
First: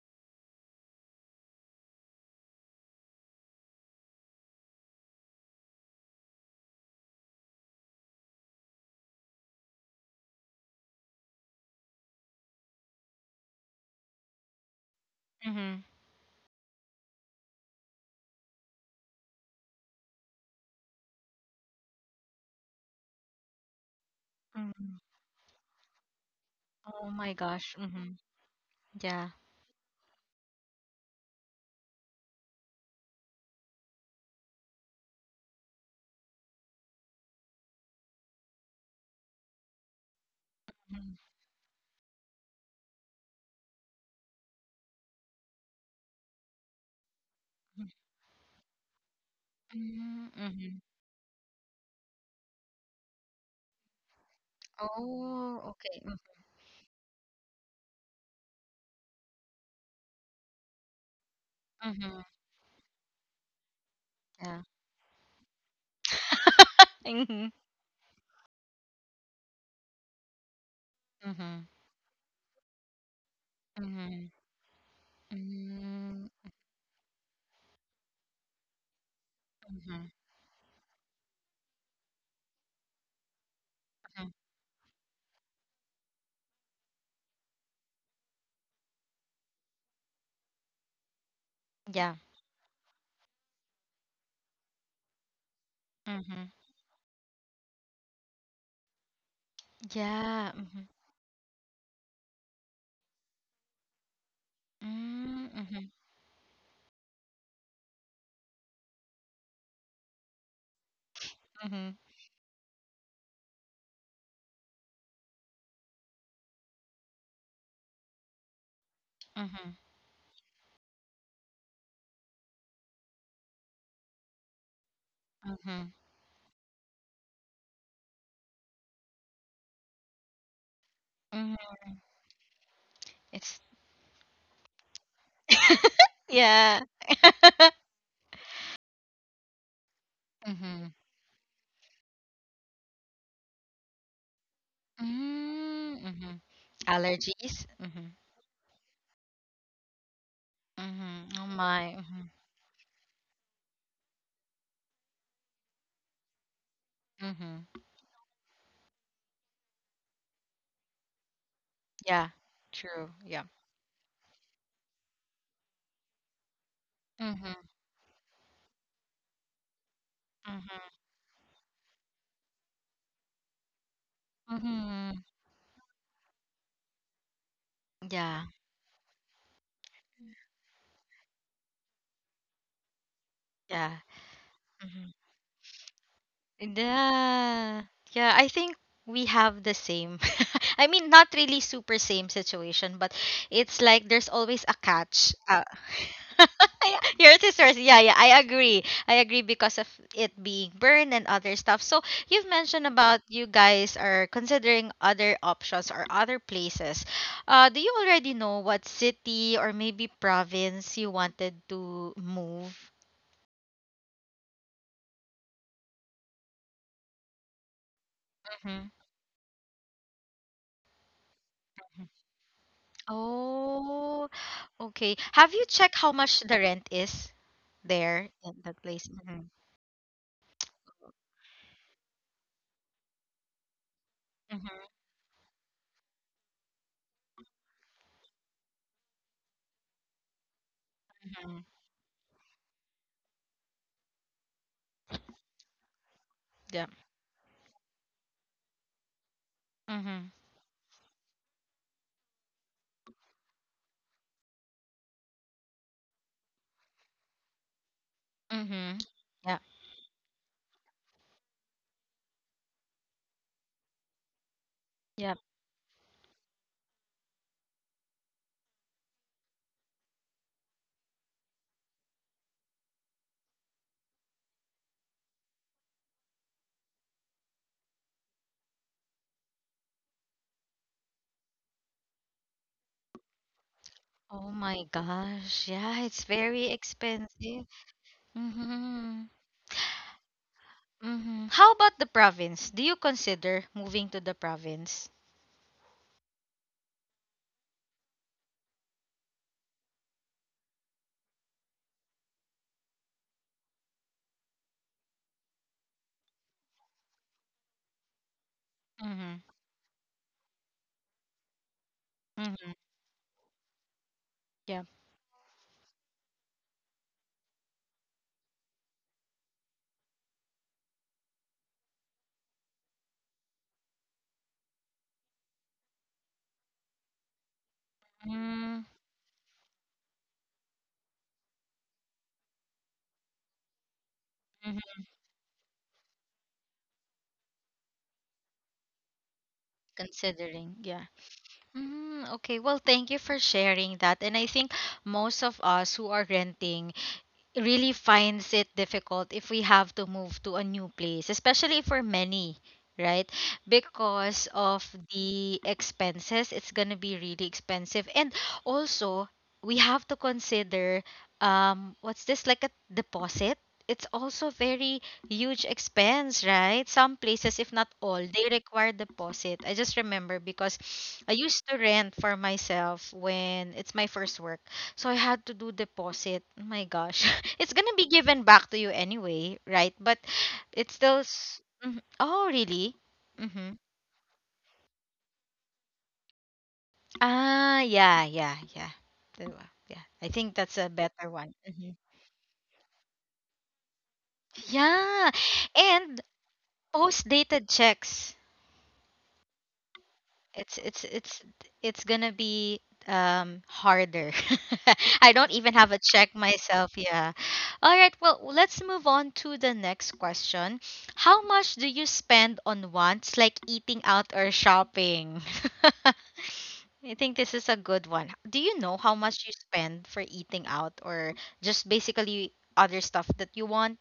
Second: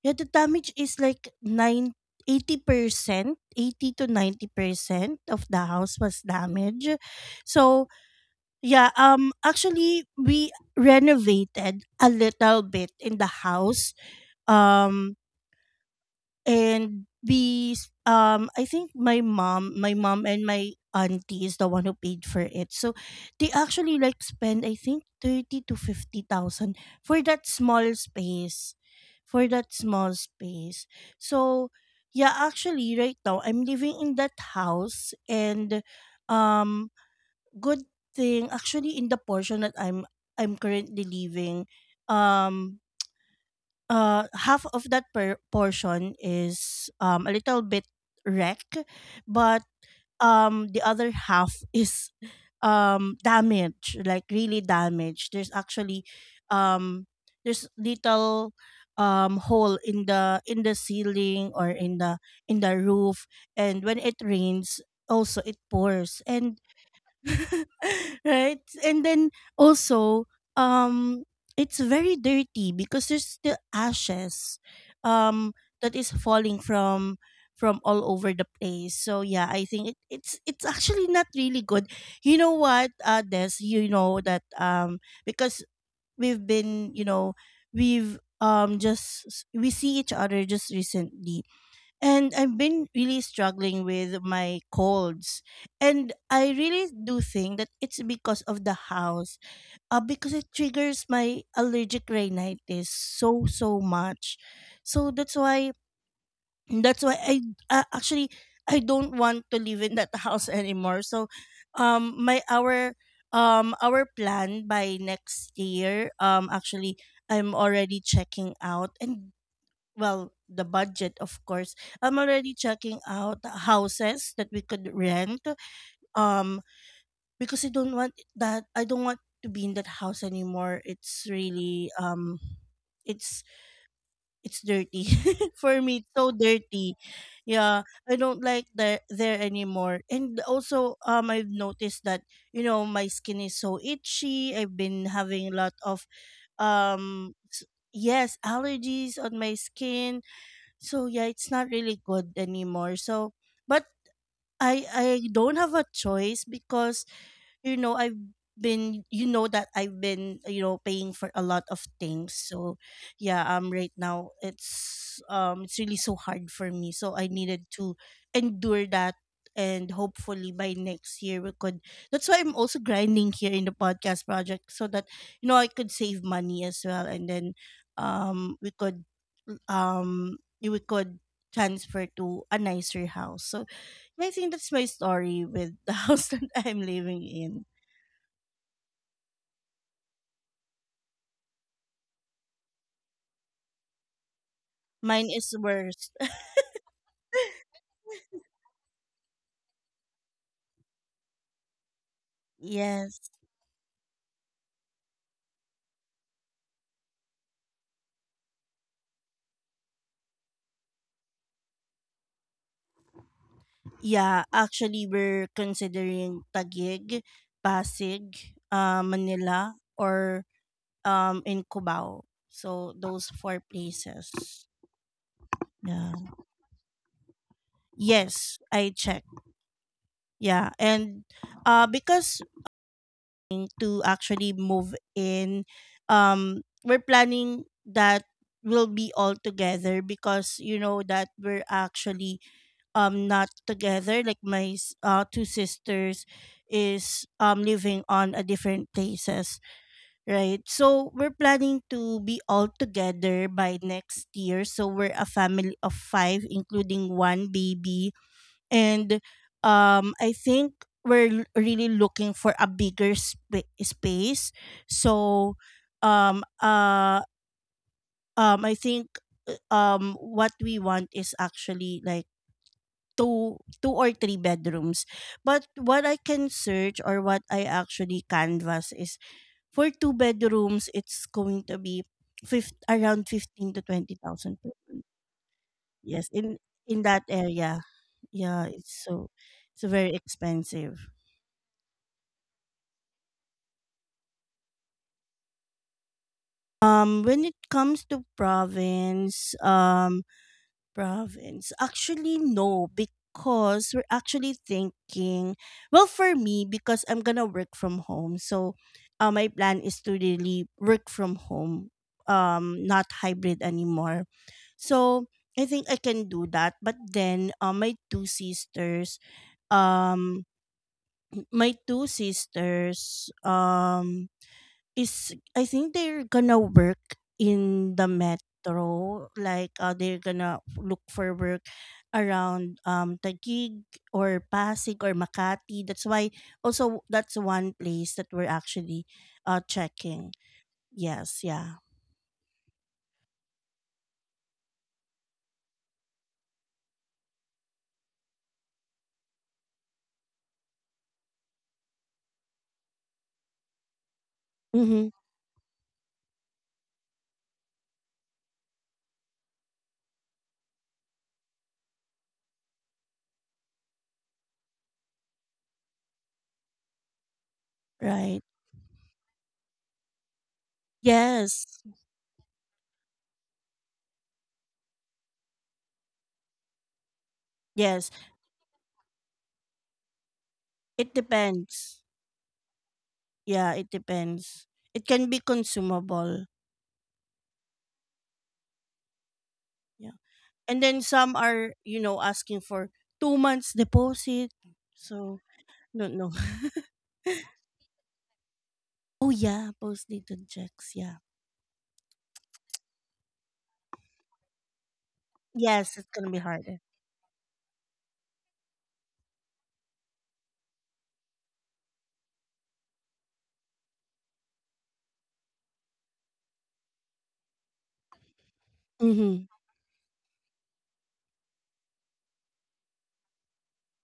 yeah, the damage is like nine eighty percent eighty to ninety percent of the house was damaged. So yeah, um actually we renovated a little bit in the house. Um Mm-hmm. and we s- um I think my mom, my mom and my auntie is the one who paid for it. So they actually like spend, I Mm-hmm. think, thirty to fifty thousand Oh for my that gosh. small Mm-hmm. space. Yeah. For that small space. So yeah, actually right now I'm living in that house. And um good thing, actually, in the portion that I'm I'm currently Mm-hmm. living, um uh half of that per- portion is um a little bit wreck, but um Mm-hmm. the other half [LAUGHS] is um damaged, like really damaged. There's Oh, okay. actually, um there's little um hole in the in the ceiling or in the Mm-hmm. in the roof. And when it Yeah. rains, also it pours. And Mhm. [LAUGHS] right? And then, also, um, Mhm. it's very dirty because there's still Mhm. ashes, um, that is Mm, falling from from all over the place. So yeah, I think, it, mhm. it's it's actually not really good. You know what, uh, Des, you know Mhm. that, um, because we've been, you know, we've um just we see each other just recently, Yeah. and I've been really struggling with my colds. And I Mhm. really do think that it's because of the house, uh, because it Yeah. Mhm. triggers my allergic rhinitis so, so much. So that's Mm, why, mhm. that's why I, uh, actually, I don't want to live in that [LAUGHS] house anymore. So, Mhm. um, my, our, um, our plan by next year, um, actually, I'm already checking out. And, Mhm. well, the budget, of course. I'm already checking out houses that we could rent, Mhm. um because I don't want that, I don't want to be in that house anymore. It's Mhm. really, um it's It's it's dirty. [LAUGHS] For me it's so yeah. dirty. Yeah, [LAUGHS] I don't like that there anymore. And also, Mhm. um I've noticed that, you know, my skin is so itchy. I've been having a lot Mm, of mhm. um s- Allergies. Mhm. yes, allergies on my skin. So yeah, Mhm. Oh it's not my. really good Mhm. anymore. So, but I I don't have a choice because, Mhm. you know, I've been, you know that I've been, you know, paying for a lot of Yeah. things. So True. yeah. Yeah. Um right now it's, um it's really so hard for me, so I needed Mhm. to endure that, and hopefully by Mhm. next year we could. That's why I'm also grinding here in the podcast project so that, Mhm. you know, I could save money as well. And then Yeah. um we could um we could transfer to a nicer house. So Yeah. yeah, I think that's my Mm-hmm. story with the [LAUGHS] house that I'm living in. Yeah. Yeah, I think we have the same. [LAUGHS] I mean, not really super same situation, but it's like there's always a Mine catch. is Uh, worse. [LAUGHS] your sisters, yeah, yeah, I agree. I agree because of it being burned and other stuff. So you've mentioned Yes. about you guys are considering other options or other places. Uh, do you already know what city or maybe province you wanted to move? Yeah, actually we're considering Taguig, Pasig, Mm-hmm. uh, Manila, or um in Cubao. So those four places. Oh, okay. Have you checked Yeah. how much the rent is there Yes, in that I place? checked. Mm-hmm. Yeah, and uh because to actually move Mm-hmm. in, um we're planning that will be all together because, you know, that we're actually um not together. Like my s- uh, two sisters Yeah. is um living on a different places, Mm-hmm. right? So we're planning to be all together by next year. So we're a family of five including one baby. Mm-hmm. And Yeah. um I think we're l- really looking for a bigger spa- space. Yeah. So um uh um I think, uh, um what we want is actually like two two or three bedrooms. But what I can search, or what I actually canvas is, for two bedrooms it's going to be fifth around fifteen to Oh twenty thousand per my month. gosh. Yeah, it's Yes, in very in that expensive. area. Yeah, it's Mm-hmm. so it's very expensive. Mm-hmm. How about the province? Do you consider moving to the province? Um when it comes to province, um province? Actually, no, because we're actually thinking, well, for me, because I'm gonna work from home. So, uh, Mm-hmm. my plan is to really work from home, Mm-hmm. um, not hybrid anymore. Yeah. So, I think I can do that. But then, uh, my two sisters, um, my two sisters, um, is, I think, they're gonna work in the Mm-hmm. metro. Like, uh, they're gonna look for work around um Taguig or Pasig Mm-hmm. or Makati. That's why, also that's one place that we're actually uh checking. Considering. Yeah. Yes, yeah. Mm, okay. Well, thank you for sharing that. And I think most of us who are renting really finds it difficult if we have to move to a new place, especially for many, right? Because of Mm-hmm. the expenses, it's going to be really expensive. And also, we have to consider um what's this, like a deposit? It's also very huge expense, right? Some places, if not all, Right. they require deposit. I just remember because I Yes. used to rent for myself when it's my first work. So I had to do deposit. Oh my gosh. [LAUGHS] It's gonna be Yes. given back to you anyway, right? But it's It still s- depends. mhm. Oh, really? Yeah, Mm-hmm. it depends. It can be consumable. Ah, yeah, yeah, yeah. There wa- Yeah. Yeah. I think that's And a then better some one. are, Hmm. you know, asking for two months deposit. Yeah. So don't And know. [LAUGHS] post-dated checks. Oh yeah, post-dated it's checks, it's yeah. it's it's gonna be um harder. [LAUGHS] I don't even have Yes, a it's gonna check be harder. myself, yeah. All right, well let's move on to the next question. How much do you spend on wants, like eating out or shopping? [LAUGHS] I think this is a good one. Do you know how Mm-hmm. much you spend for eating out or just basically other stuff that you want?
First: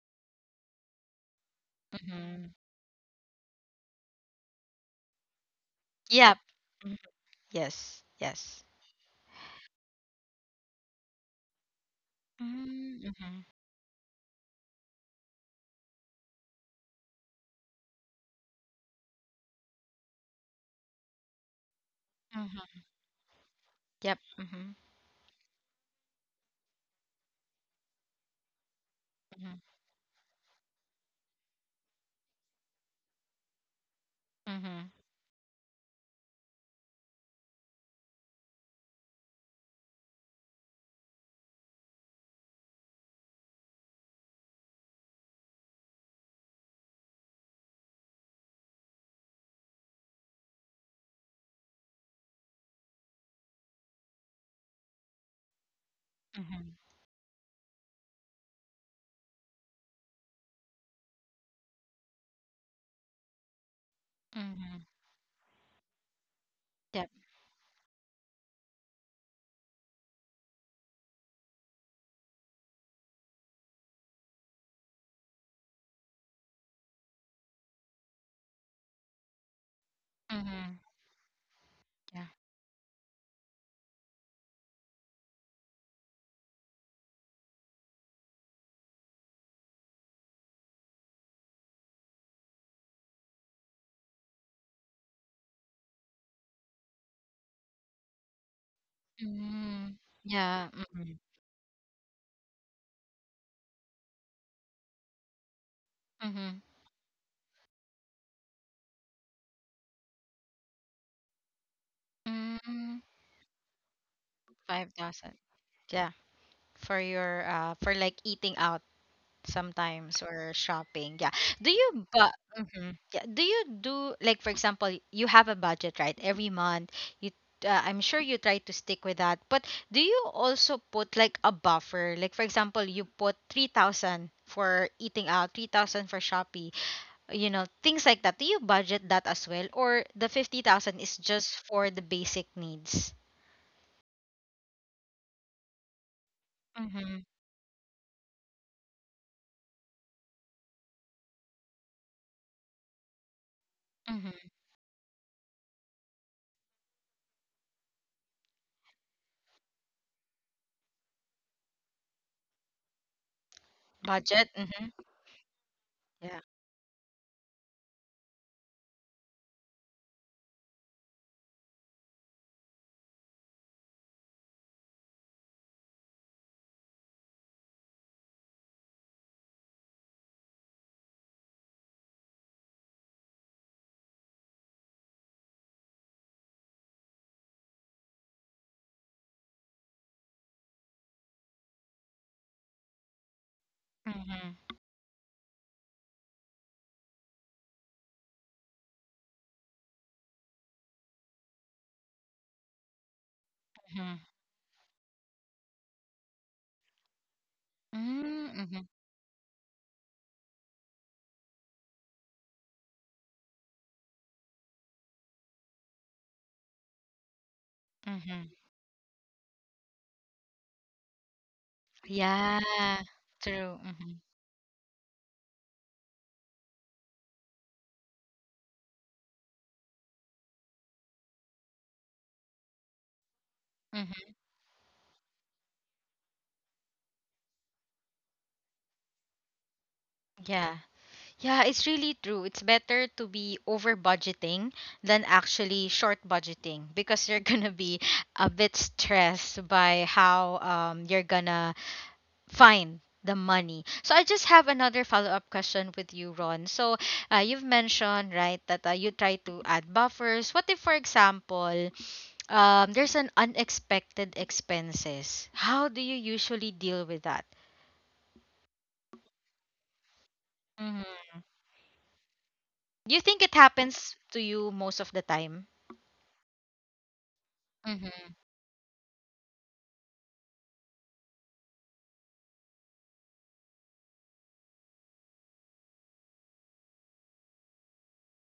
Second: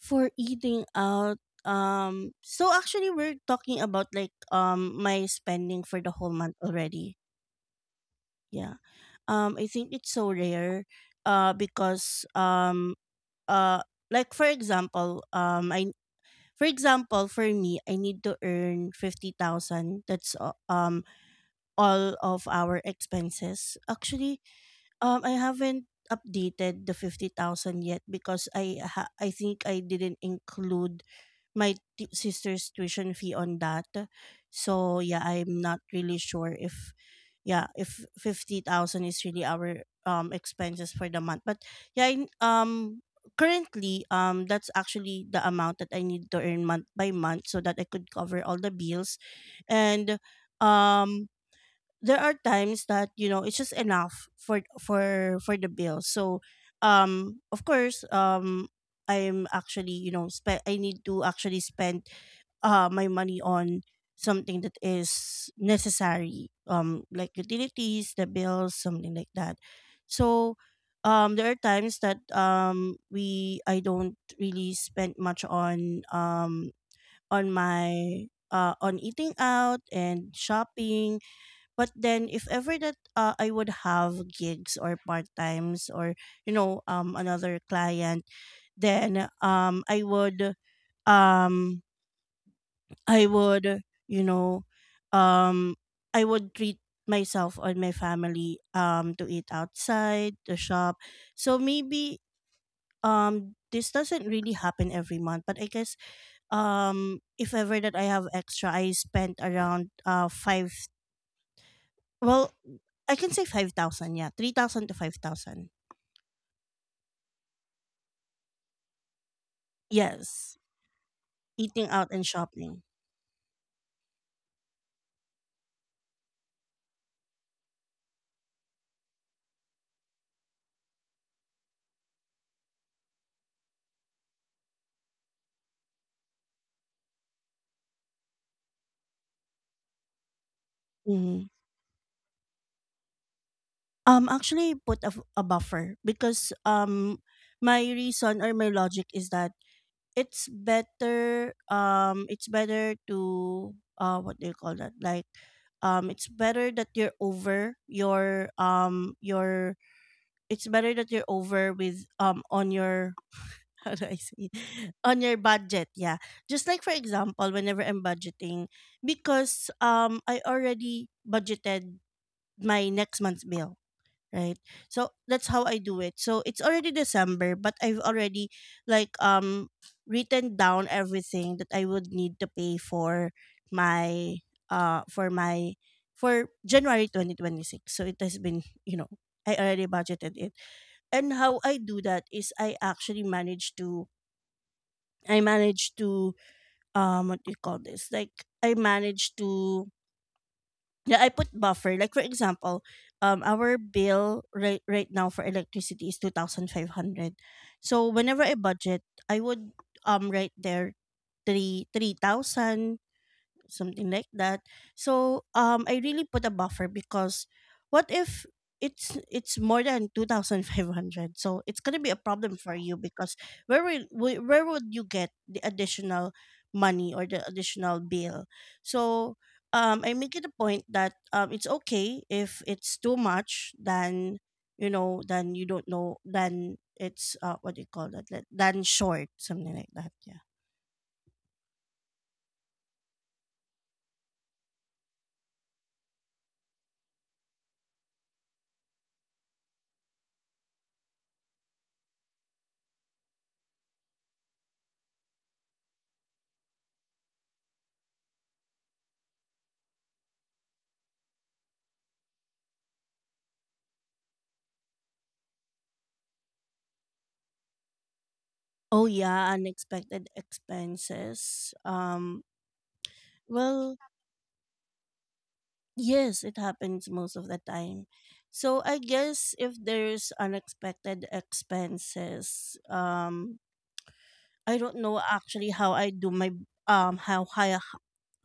For eating out, um, Mm-hmm. so actually we're talking about like um my spending for the whole Yeah. month Mhm. already. Yes, yes. Yeah. Um, I think it's so rare, uh, because um Mm-hmm. Mm-hmm. uh like, for example, um I for example for me I need to earn fifty thousand. That's uh, um all of our Mm-hmm. expenses. Yep. Actually, Mm-hmm. Um, I haven't updated the fifty thousand yet because I ha- I Mhm, think I didn't include my t- sister's tuition fee on that. mhm, So, yeah, I'm not really sure if, yeah, if fifty thousand is really our um expenses for the month. But yeah, in, um currently um that's actually the amount that I need to earn month by month so that I could cover all the bills, and um there are times that, you know, it's just enough for for for the bills. So mhm, um of course, um I'm actually, you know, spe- I need to actually spend uh my money on something that mhm. is necessary, um Yep. like utilities, the bills, something like that. So um there are times that um we I don't really spend much on um on my uh on eating out and Mhm. shopping. But Yeah. then, if ever that uh, I would have gigs or part-times, or, you know, um another client, then um I would um I would you know um I would treat myself or my family um to eat Mm. outside, to Yeah. shop. Mhm. So maybe um this doesn't really happen every month, but I guess, Mhm. um if ever that I have extra, I spent around uh five. Well, Mm. I can say five thousand, yeah, three thousand to five thousand. five thousand. Yeah. For your uh for like eating out sometimes or Yes, shopping. Yeah. Do eating out you, and but shopping. mhm. Yeah. Do you do, like for example, you have a budget, right? Every month you uh, I'm sure you try to stick with that, but do you also put like a buffer? Like for example, you put three thousand for eating out, three thousand for shopping, you know, things like that. Do you budget that as well, or the fifty thousand is Mhm. just for the basic needs? Um, actually put a, f- a buffer because um Mm-hmm. my reason or my logic is that it's better, um it's better to, uh what Mm-hmm. do you call that? Like, um it's better that you're over your, um your it's better that you're over with, um on your [LAUGHS] how do I Budget, say it? mm-hmm. On your budget, yeah, Yeah. just like for example whenever I'm budgeting, because um I already budgeted my next month's bill, right? So that's how I do it. So it's already December but I've already, like um written down everything that I would need to pay for my, uh for my, for January twenty twenty-six. So it has been, you know I already budgeted it. And how I do that is I actually manage to, Mm-hmm. i manage to um what do you call this like I manage to yeah, I put buffer. Like for example, um, our Mm-hmm. bill right right now for electricity is two thousand five hundred. So whenever I Mm-hmm. budget, I would um write there three three thousand, something like that. So um, I really put a buffer because what if Mm-hmm. it's it's more than two thousand five hundred? So it's gonna be a problem for you Yeah. because True. where will Mm-hmm. wh- where would you get the additional money or the additional bill? So um, I make it a point that um, it's okay if it's too much. Mm-hmm. Then you know, then you don't know. Then it's uh, what do you call that? Like, then short, something like that. Yeah. Yeah, yeah, it's really true. It's better to be over budgeting than actually short budgeting because you're [LAUGHS] gonna be a bit stressed by how um you're gonna fine the money. So I just have another follow-up question with you, Ron. So uh, you've mentioned, right, that uh, you try to add buffers. What if, for example, um, there's an unexpected expenses? How do you usually deal with that? Oh yeah, unexpected Mm-hmm. expenses. Um You think it Well, happens to you most of the time? yes, it happens most of the time. Mm-hmm. So I guess if there's unexpected expenses, um I don't know actually how I do my, um how I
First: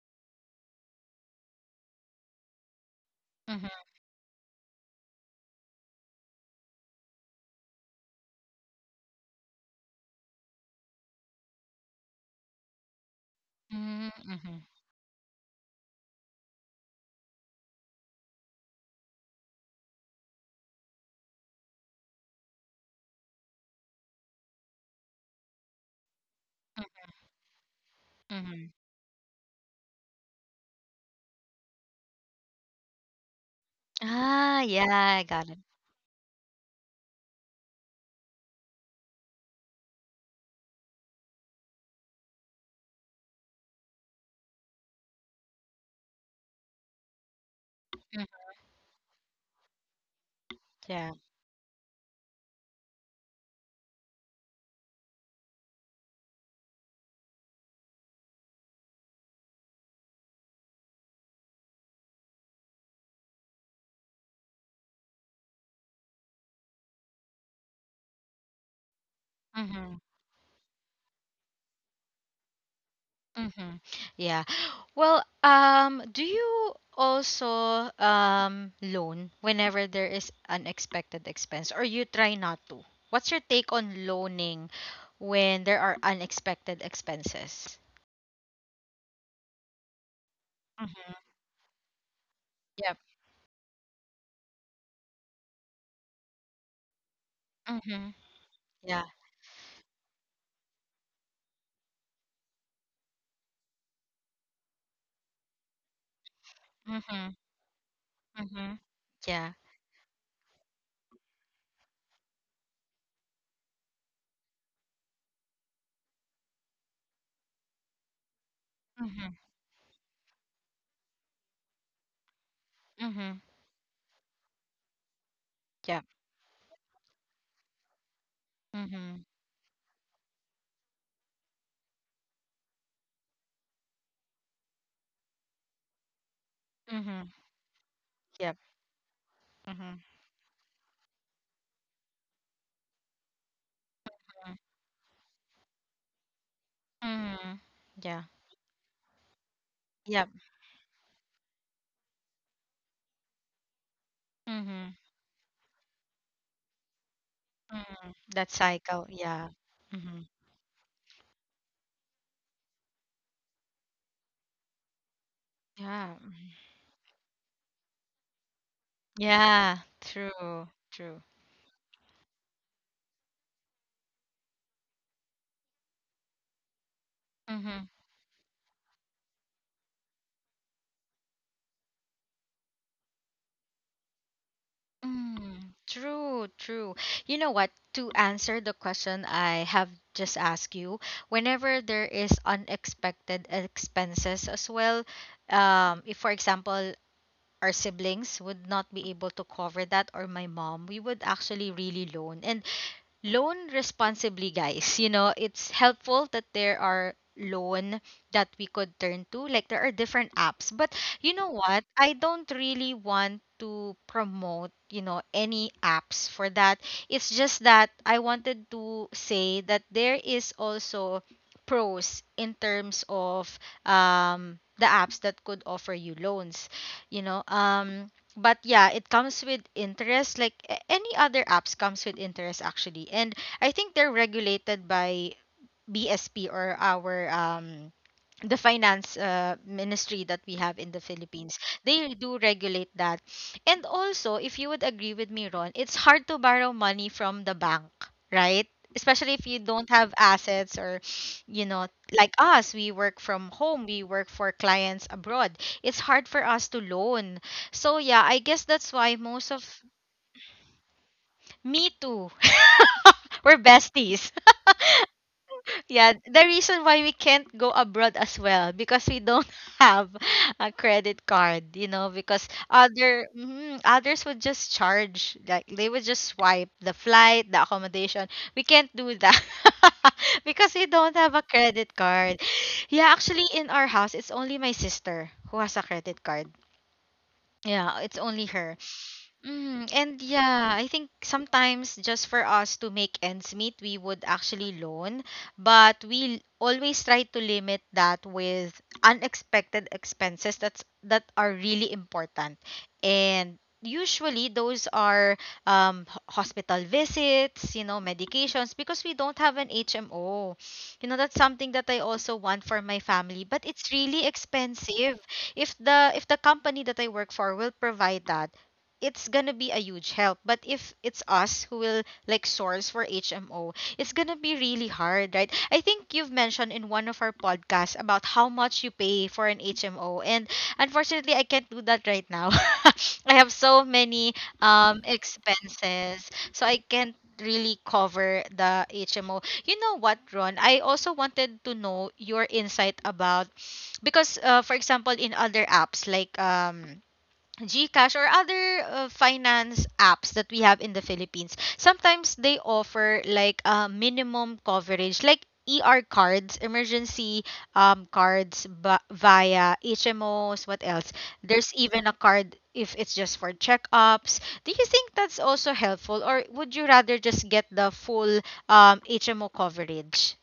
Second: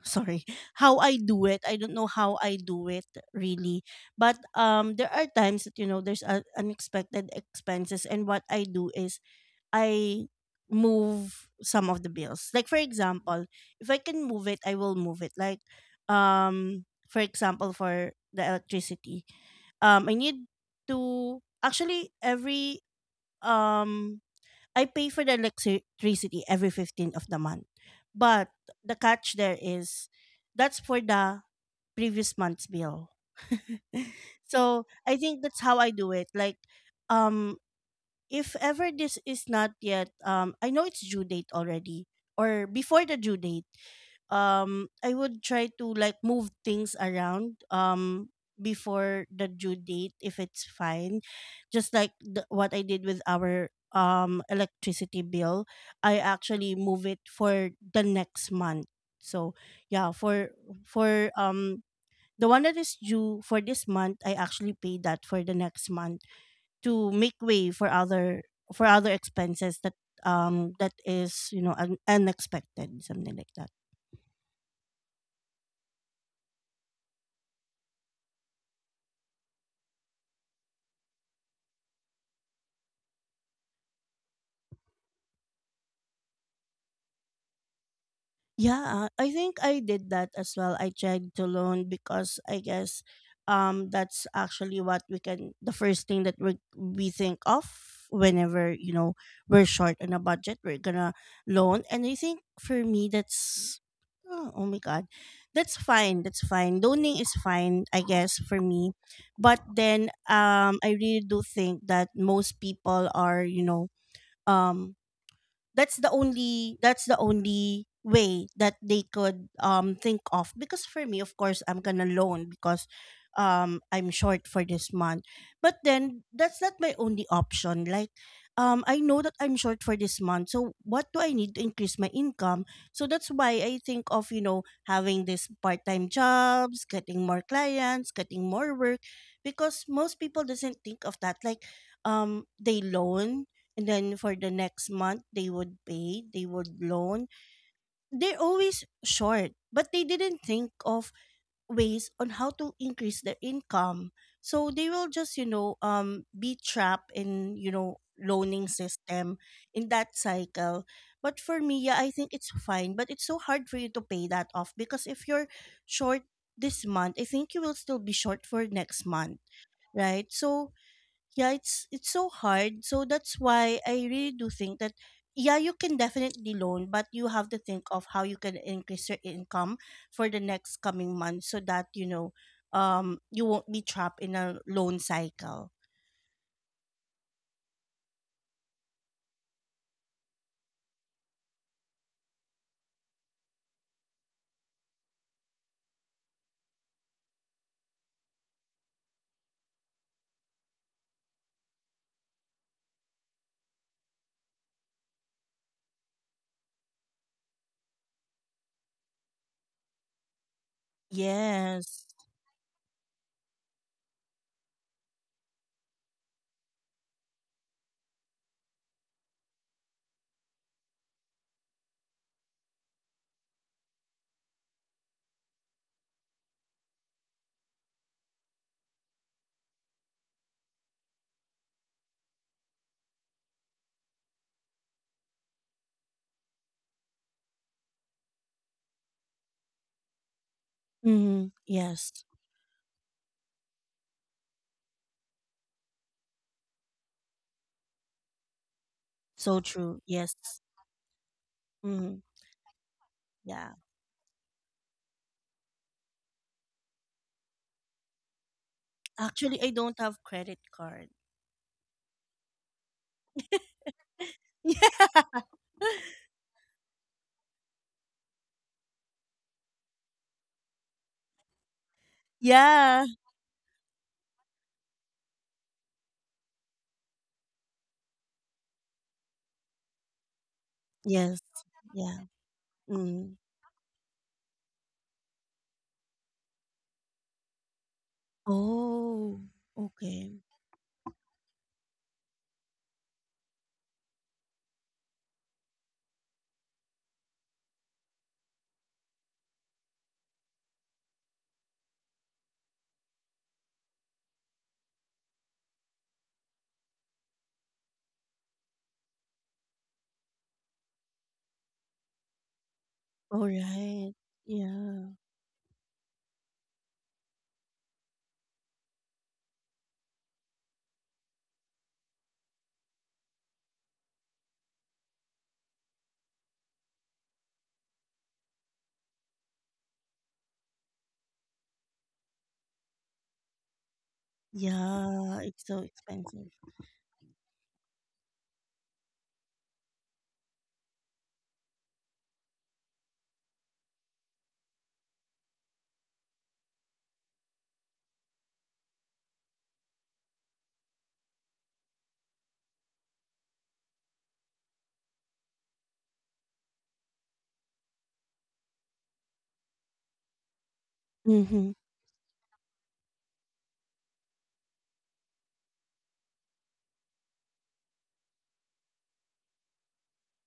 sorry. [LAUGHS] How I do it, I don't know how I do it, Mm-hmm. really. But um there are times that you know there's uh, unexpected expenses, and what I do is I move some of the bills. Like for example, if I Mm-hmm. can move Mm-hmm. it, I will move it, like um for example for the electricity. Um I need to actually every um I pay for the electricity every fifteenth of the month. But Mm-hmm. the catch there is that's for the previous month's bill. [LAUGHS] Ah, So I yeah, I think got that's it. how I do it. Like, um, if ever this is not yet, um, I know it's due date already, or before the due date, um I would try to like move things around, um before the due date if it's fine. Just like the, what I did with our um electricity bill, I actually move it for the next month. So yeah, for, for um the one that is due for this month, I actually pay that for the next month to make way for other, for other expenses that Yeah. um that is, you know, un- unexpected, something like that. Mm-hmm. Yeah. Well, um, do you also um loan whenever there is unexpected expense, or you try not to? What's your take on loaning when there are unexpected expenses? Yeah, I think I did that as well. I Mm-hmm. checked to loan because I Yep. guess um that's actually what we can, the first thing that we we think of Mm-hmm. whenever, you Yeah. know, we're short on a budget, we're gonna loan. And I think for me that's oh, oh my god. That's fine. That's fine. Loaning is Mm-hmm. fine, I guess, for Mm-hmm. me. Yeah. But then um I really do think that most people are, you know, um that's the only that's the only way that they Mm-hmm. could um think of. Because for me, of course, I'm gonna loan because Mm-hmm. um I'm short for this month. But Yeah. then that's not my only option. Like, um I know Mm-hmm. that I'm short for this month, so what do I need to increase my income? So that's why I think of, you know, having this part-time jobs, getting Mm-hmm. more clients, getting Yep. more work. Because Mm-hmm. most people doesn't think of that. Like, um they loan, and then for the next month they would pay, they would loan. Mm-hmm. Yeah. They're always short, but they Yep. didn't think of ways on how to increase their income. So they Mm-hmm. will just you know um be trapped in, you know Mm-hmm. That loaning cycle. system. Yeah. In that Mm-hmm. cycle. But for me, yeah, I think it's fine. But it's so hard for you to pay that off because if you're Yeah. short this month, I think you will still be short for next month, Yeah, right? true, So true. yeah, it's it's so hard. So that's why I really do think that yeah, you can definitely loan, but you have to think Mm-hmm. of how you can increase your income for the next coming months so that you know, um you won't be trapped in a loan cycle. Mm, true, true. You know what? To answer the question I have just asked you, whenever there is unexpected expenses as well, um, if for example our siblings would not be able to cover that, or my mom, we would actually really loan. And loan responsibly, guys. You know, it's helpful that there are loan that we could turn to, like there are different apps. But you know what, Yes. I don't really want to promote, you know, any apps for that. It's just that I wanted to say that there is also pros in terms of um the apps that could offer you loans, you know. Um but yeah, it comes with interest, like a- any other apps comes with interest actually. And I think they're regulated by B S P or our um the finance uh, ministry that we have in the Mm-hmm. Philippines. They Yes. do regulate that. And also, if you would agree with me, Ron, it's hard to borrow money from the bank, right? Especially if So you don't true. have Yes. assets, or, you know, Mm-hmm. like us, we work from Yeah, home, we work for clients abroad. It's hard for us to loan. So, yeah, I guess that's why most actually of, I don't have credit card. me too. [LAUGHS] We're besties. [LAUGHS] [LAUGHS] Yeah, the reason why we can't go abroad as well because we don't [LAUGHS] have a credit card, you know, because Yeah. other mhm, others would just charge, like they would just swipe the flight, the accommodation. We can't do that [LAUGHS] because we don't Yes. have a credit Yeah. card. Yeah, Mm. actually in our house it's only my sister who has a credit card. Yeah, it's only her. Oh. Mm, Okay. and yeah, I think sometimes just for us to make ends meet, we would actually loan, but we always try to limit that with unexpected expenses that's that are really important. And usually those are um, ho- hospital visits, you know, medications because we don't have an H M O. You know, that's something that I also want for my All family, but it's right. really Yeah. expensive if the if the company that I work for will provide that, it's gonna be a huge help. But if it's us who will like source for H M O, it's gonna be really hard, right? I think you've mentioned in one of our podcasts about how much you pay for an H M O, and unfortunately, I can't do that right now. [LAUGHS] I have so many um Yeah, it's so expenses, expensive. so I can't really cover the H M O. You know what, Ron? I also wanted to know your insight about because, uh, for example, in other apps like um Gcash or other uh, finance apps that we have in the Philippines, sometimes they offer like a minimum coverage, like E R cards, emergency um, cards ba- via H M Os. What else? Mm-hmm. There's even a card if it's just for checkups. Do you think that's also helpful, or would you rather just get the full um, H M O coverage?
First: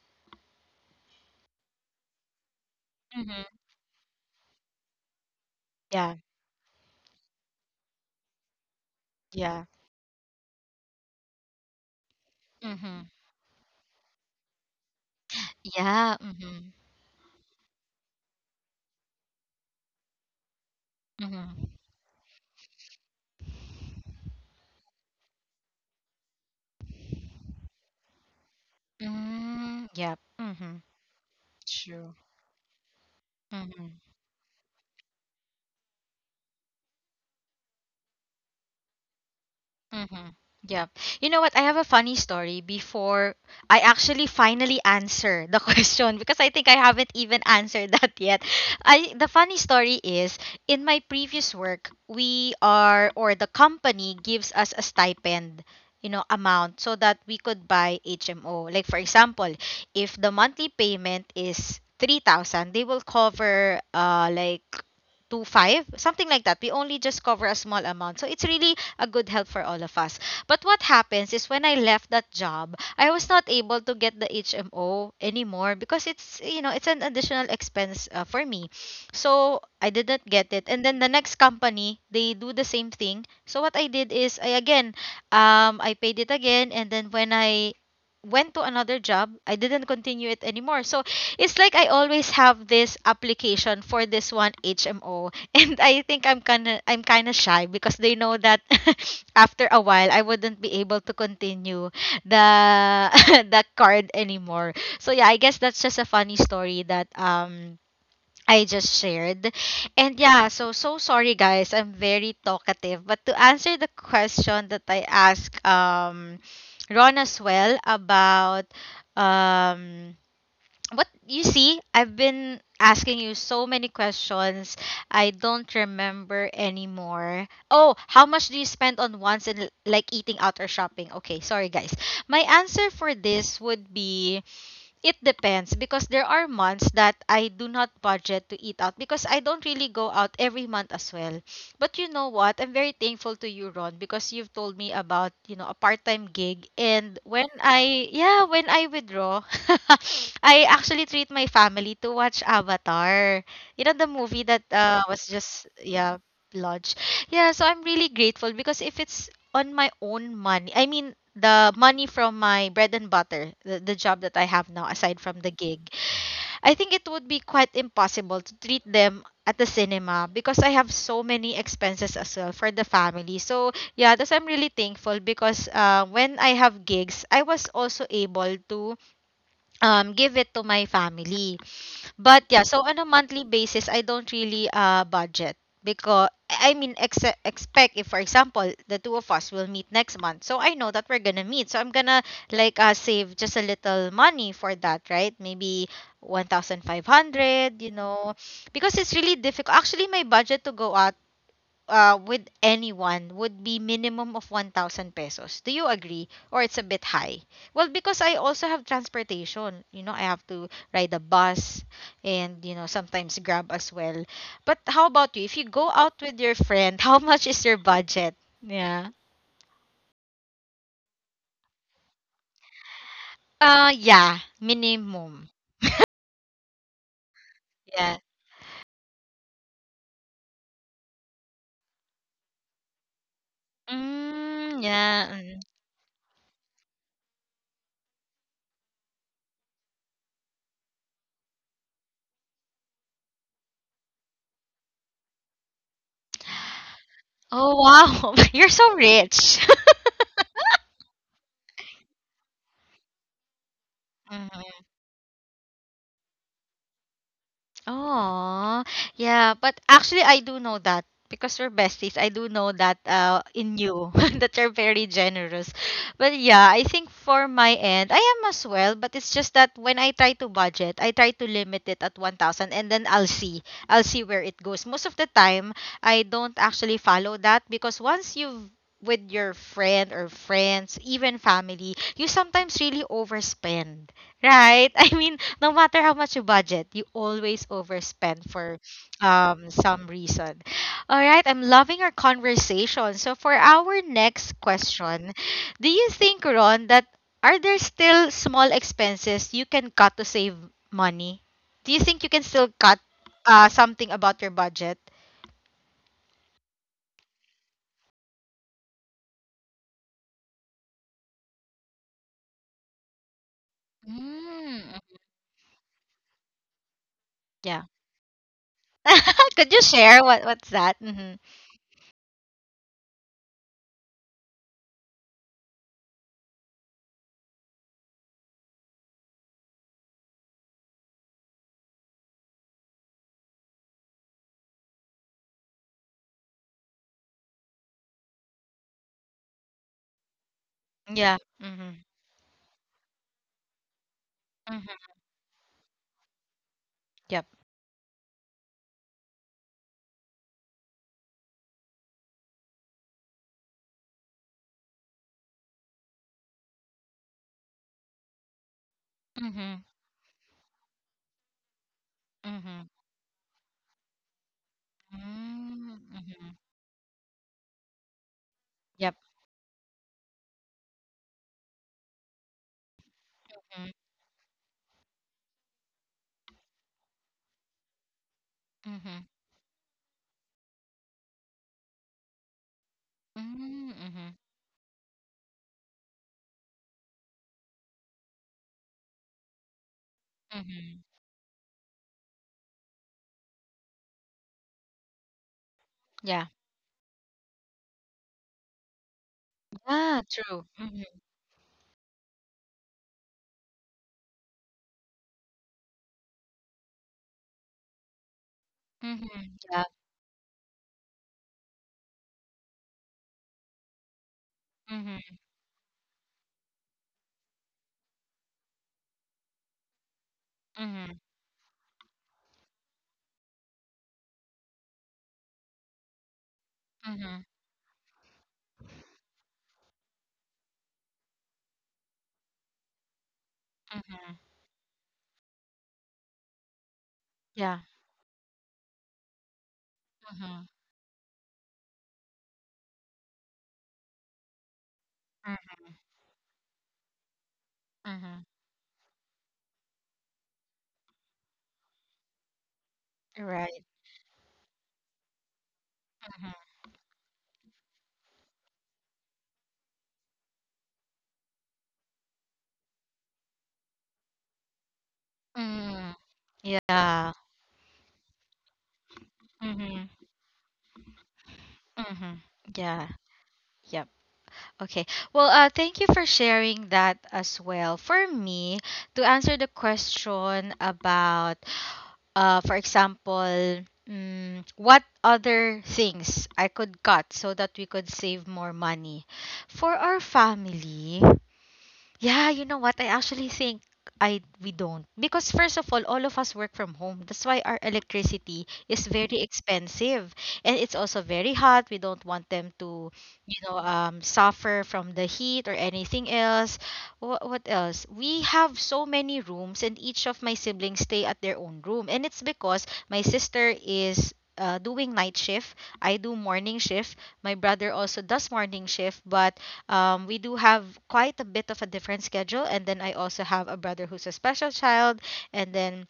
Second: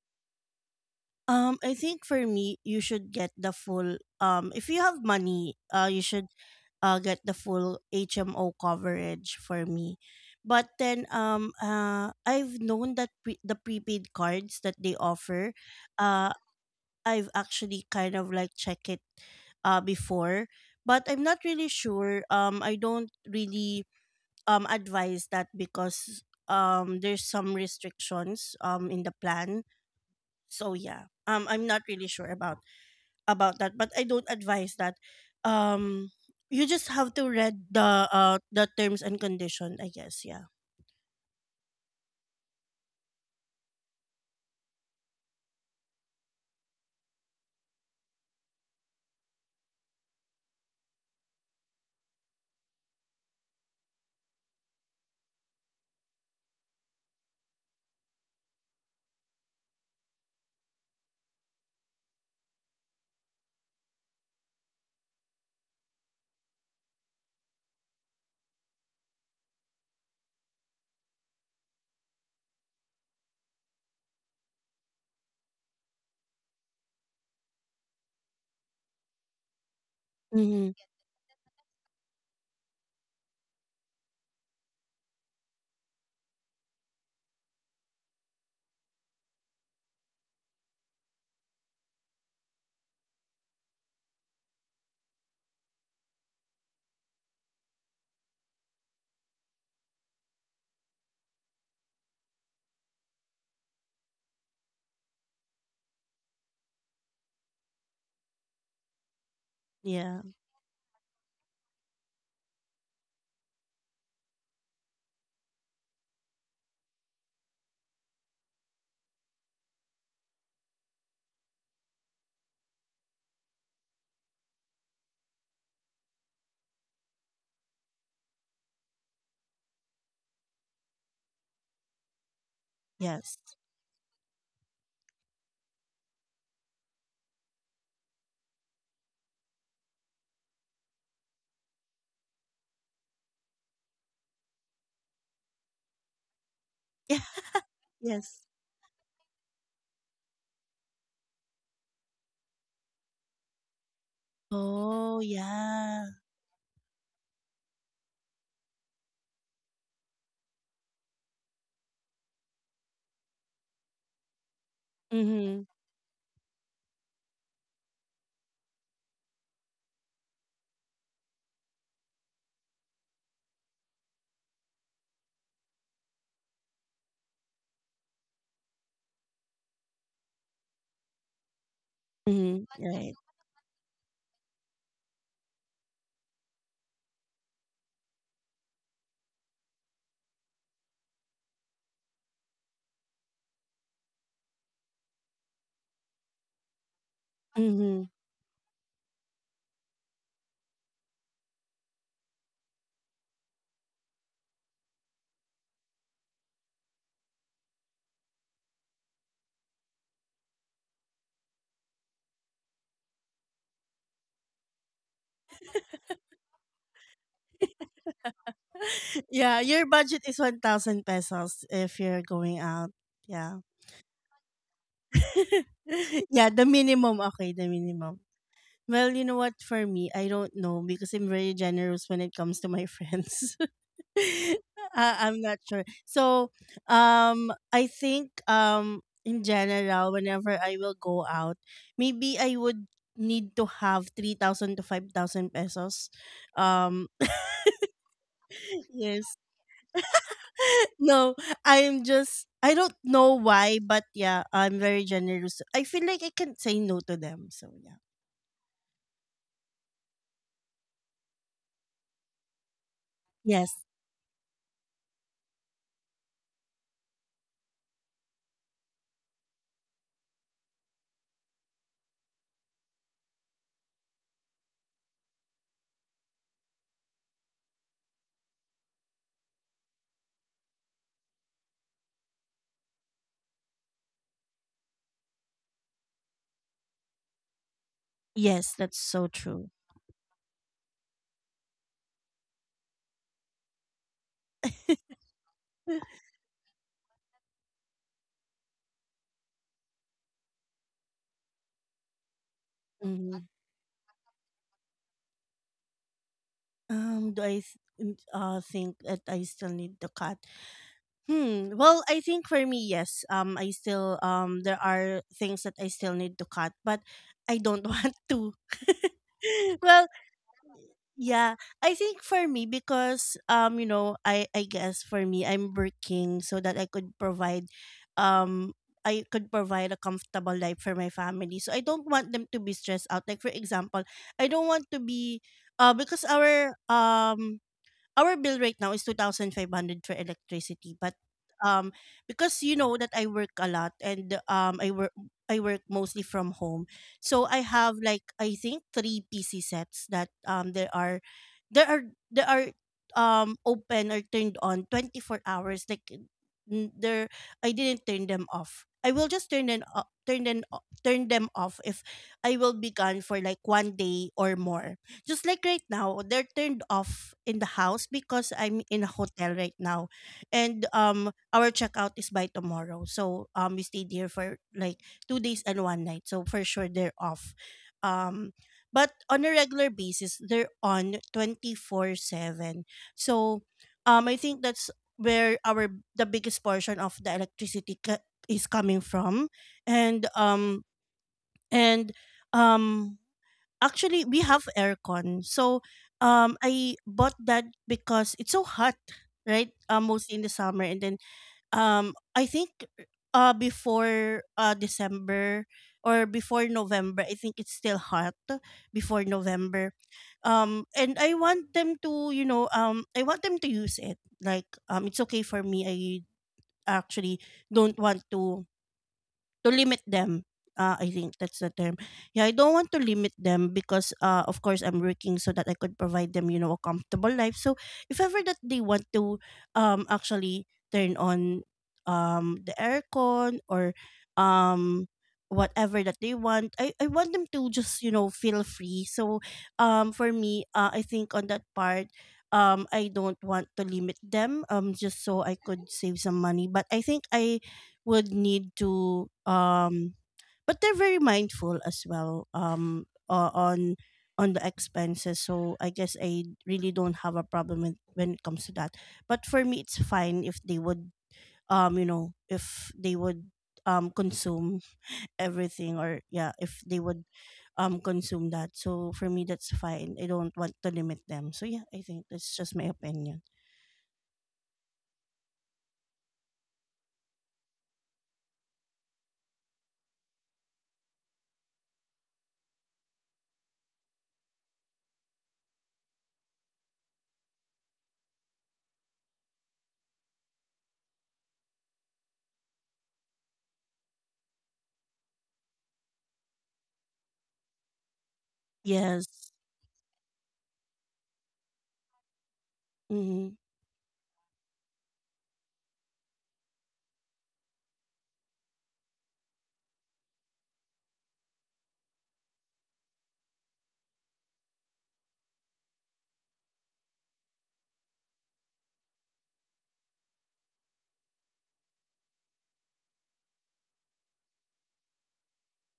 Um, I think for me, you should get the Mm-hmm. full. Um, if you have money, uh, you Yeah, should uh get the full H M O coverage yeah. for me. But then um uh I've known Mm-hmm. that, pre- the prepaid cards that they offer, Yeah. uh Mm-hmm. I've actually kind of like check it uh before, but I'm not really Mm-hmm. sure. Um, I don't really um advise that because um there's some restrictions um in the plan. Mm, yep. So Mm-hmm. yeah. Um I'm not really True. sure about about that, but Mm-hmm. I don't advise that. um you just have to read the, uh the terms and condition, I guess. Mm-hmm. Yeah. Yeah. You know what? I have a funny story before I actually finally answer the [LAUGHS] question because I think I haven't even answered [LAUGHS] that yet. I the funny story is in my previous work, we are or the company gives us a stipend, you know, amount so that we could buy H M O. Like for example, if the monthly payment is three thousand, they will cover uh like two five, something like that. We only just cover a small amount, so it's really a good help for all of us. But what happens is when I left that job, I was not able to get the H M O anymore because it's, you know, it's an additional expense uh, for me. So I didn't get it. Mm-hmm. And then the next company, they do the same thing. So what I did is I again um I paid it again, and then when I went to another job, I didn't continue it anymore. So it's like I always have this application for this one H M O, [LAUGHS] and I think I'm kind of I'm kind of shy because they know that [LAUGHS] after a while I wouldn't be able to continue the [LAUGHS] the card anymore. So yeah, I guess that's just a funny story that um I just shared. And Yeah. yeah, so so sorry guys. I'm very talkative, but to answer the question that I asked um Ron as well about, um what you see, I've been asking you so many questions, I don't remember anymore. Oh, how much do you spend on wants and like eating out or shopping? Okay, sorry guys, my answer for Yes. this would be it depends, because there are months that I do not budget to eat out because I don't really go out every month as well. But you know what? I'm very thankful to you, Ron, because you've told me about, you know, a part-time gig. Yeah. And when I, Yes. yeah, when I withdraw, [LAUGHS] I actually treat my family to watch Avatar. You know, the movie that uh, Oh was just, yeah. yeah, launched. Yeah, so I'm really grateful, because if it's on my own money, I mean, the money from my bread and butter, the, the job that I have now aside from the Mm-hmm. gig, I think it would be quite impossible to treat them at the cinema because I have so many expenses as well for the family. So yeah, that's, I'm really thankful because uh, when I have gigs, I was also able to um give it to my family. But yeah, Mm-hmm. so on a Right. monthly basis, I don't really uh budget because I mean ex- expect if for example the two of us will meet next month. So I know that we're gonna meet. So I'm gonna like uh save just a little money for that, right? Maybe one thousand five hundred, you Mm-hmm. know, because it's really difficult. Actually, my budget to go out uh, with anyone would be minimum of one thousand pesos. Do you agree? Or it's a bit high? Well, because I also have transportation. You know, I have to ride a bus and, you know, sometimes grab as well. But how about you? If you go out with your friend, [LAUGHS] how much is your budget? Yeah. [LAUGHS] Yeah, your budget is one thousand pesos if you're going out. Yeah. Uh, yeah. Minimum. [LAUGHS] Yeah, the minimum. Okay, the minimum. Yeah. Well, you know what? For me, I don't know because I'm very generous when it comes to my friends. [LAUGHS] Mm, I- yeah. I'm not Mm. sure. So, um, I think um, in general, whenever I will go out, maybe I would need to have three thousand to five thousand pesos. Um, [CLEARS THROAT] Oh, wow. [LAUGHS] You're [LAUGHS] so yes. rich. [LAUGHS] No, I'm just, I don't know why, but yeah, [LAUGHS] I'm very generous. I feel like I can't say no to them. So yeah. Oh yeah, but actually I do know that because we're besties. I do know that uh Yes. in you [LAUGHS] that you're very generous. But yeah, I think for my end, I am as well, but it's just that when I try to budget, I try to limit it at one thousand and then I'll see. I'll see where it goes. Most of the time, I don't actually follow that because once you've with your friend or friends, even family, you sometimes really overspend, right? [LAUGHS] I mean, no matter how much you budget, you always overspend Yes, for that's so um, true. some reason. All right, I'm loving our conversation. So, for our next [LAUGHS] question, do you think, Ron, that are there still small expenses you can cut to save money? Do you think you can still cut Mhm. uh, something about your budget? Um, do I th- n- uh, think that I still need the cut? Hmm. Well, I think for me, yes. Um, I still, um, there Mm, are things that I still need to cut, but I yeah. don't [LAUGHS] want to. [LAUGHS] [LAUGHS] Could you Well, share what what's that? Mm-hmm. yeah, I think for me because um you know, I I guess for me I'm working so that I could provide, um I could provide a comfortable life for my family. So I don't want them to be stressed out. Like for example, I don't want to be, uh because our um our bill right now is two thousand five hundred for electricity, but Yeah. Mm-hmm. um because you know that I work a lot and um I work Mm-hmm. I work mostly from home. Yep. So I have like I think three P C sets that um there are there are there are um open or turned on twenty-four hours. Like n- there, I didn't turn them off, I will just turn Mm-hmm. them o- turn them o- turn them off if I will Mm-hmm. be gone for like one day or more. Just like right now they're Mm-hmm. turned off in the house because I'm in Yep. a hotel right now. And um our checkout is by tomorrow, so um we stayed here for like two days and one night, so for sure they're off. um but Mhm. on a regular basis they're on twenty-four seven. So Mm, um mhm, I think that's where our, the biggest portion of the electricity ca- is coming from. And um mhm. and um Actually, we have aircon. So, Yeah. um, I bought that because it's so hot, right? Uh, Yeah, mostly in the true. summer, and then Mhm, um, I think uh before uh December or before November, I think it's still hot before mhm. Yeah. November. Um, and I want them to, you know, um, I want them to use it. Like, um, it's Mhm, okay for me. I actually don't want to to limit them. Uh, I mhm, think that's the term. Yeah, I don't want to limit them because, uh, of course, I'm working so that I could provide them, you know, a comfortable mhm. life. So if ever that they want to, um, actually turn on, um, the aircon, or um, whatever that they want, I I want them to Yeah. just you know feel free. So, um, for Mhm, me, uh, I think on that part, um I don't want to limit them um just so I mm, could save some money, but I think I would mhm. need to, um but they're very mindful as well, um You're o- right. on on the expenses, so I guess I Mhm. really don't have a problem with, when it comes to that. But for me it's fine if they would, um you know, if they would um consume everything, Mm. or yeah, if they Yeah. would um consume that. So for me that's Mhm, fine. I don't want to limit them. So yeah, I think mhm. that's just my Yeah. opinion. Yep. Okay. Well, uh, thank you for sharing that as well. For me, to answer the question about, uh, for example, mm, what other things I could cut so that we could save more money for our family. Yeah, you know what? I actually think I we don't. Because first of all, all of us work from home. That's why our electricity is Yes. very expensive and it's also very hot. We don't want them to, you Mm-hmm. know, um suffer from the heat or anything else. What what else? We have so many rooms and each of my siblings stay at their own room. And it's because my sister is uh, doing night shift. I do morning shift. My brother also does morning shift, but um, we do have quite a bit of a different schedule, and then I also have a brother who's a special child, and then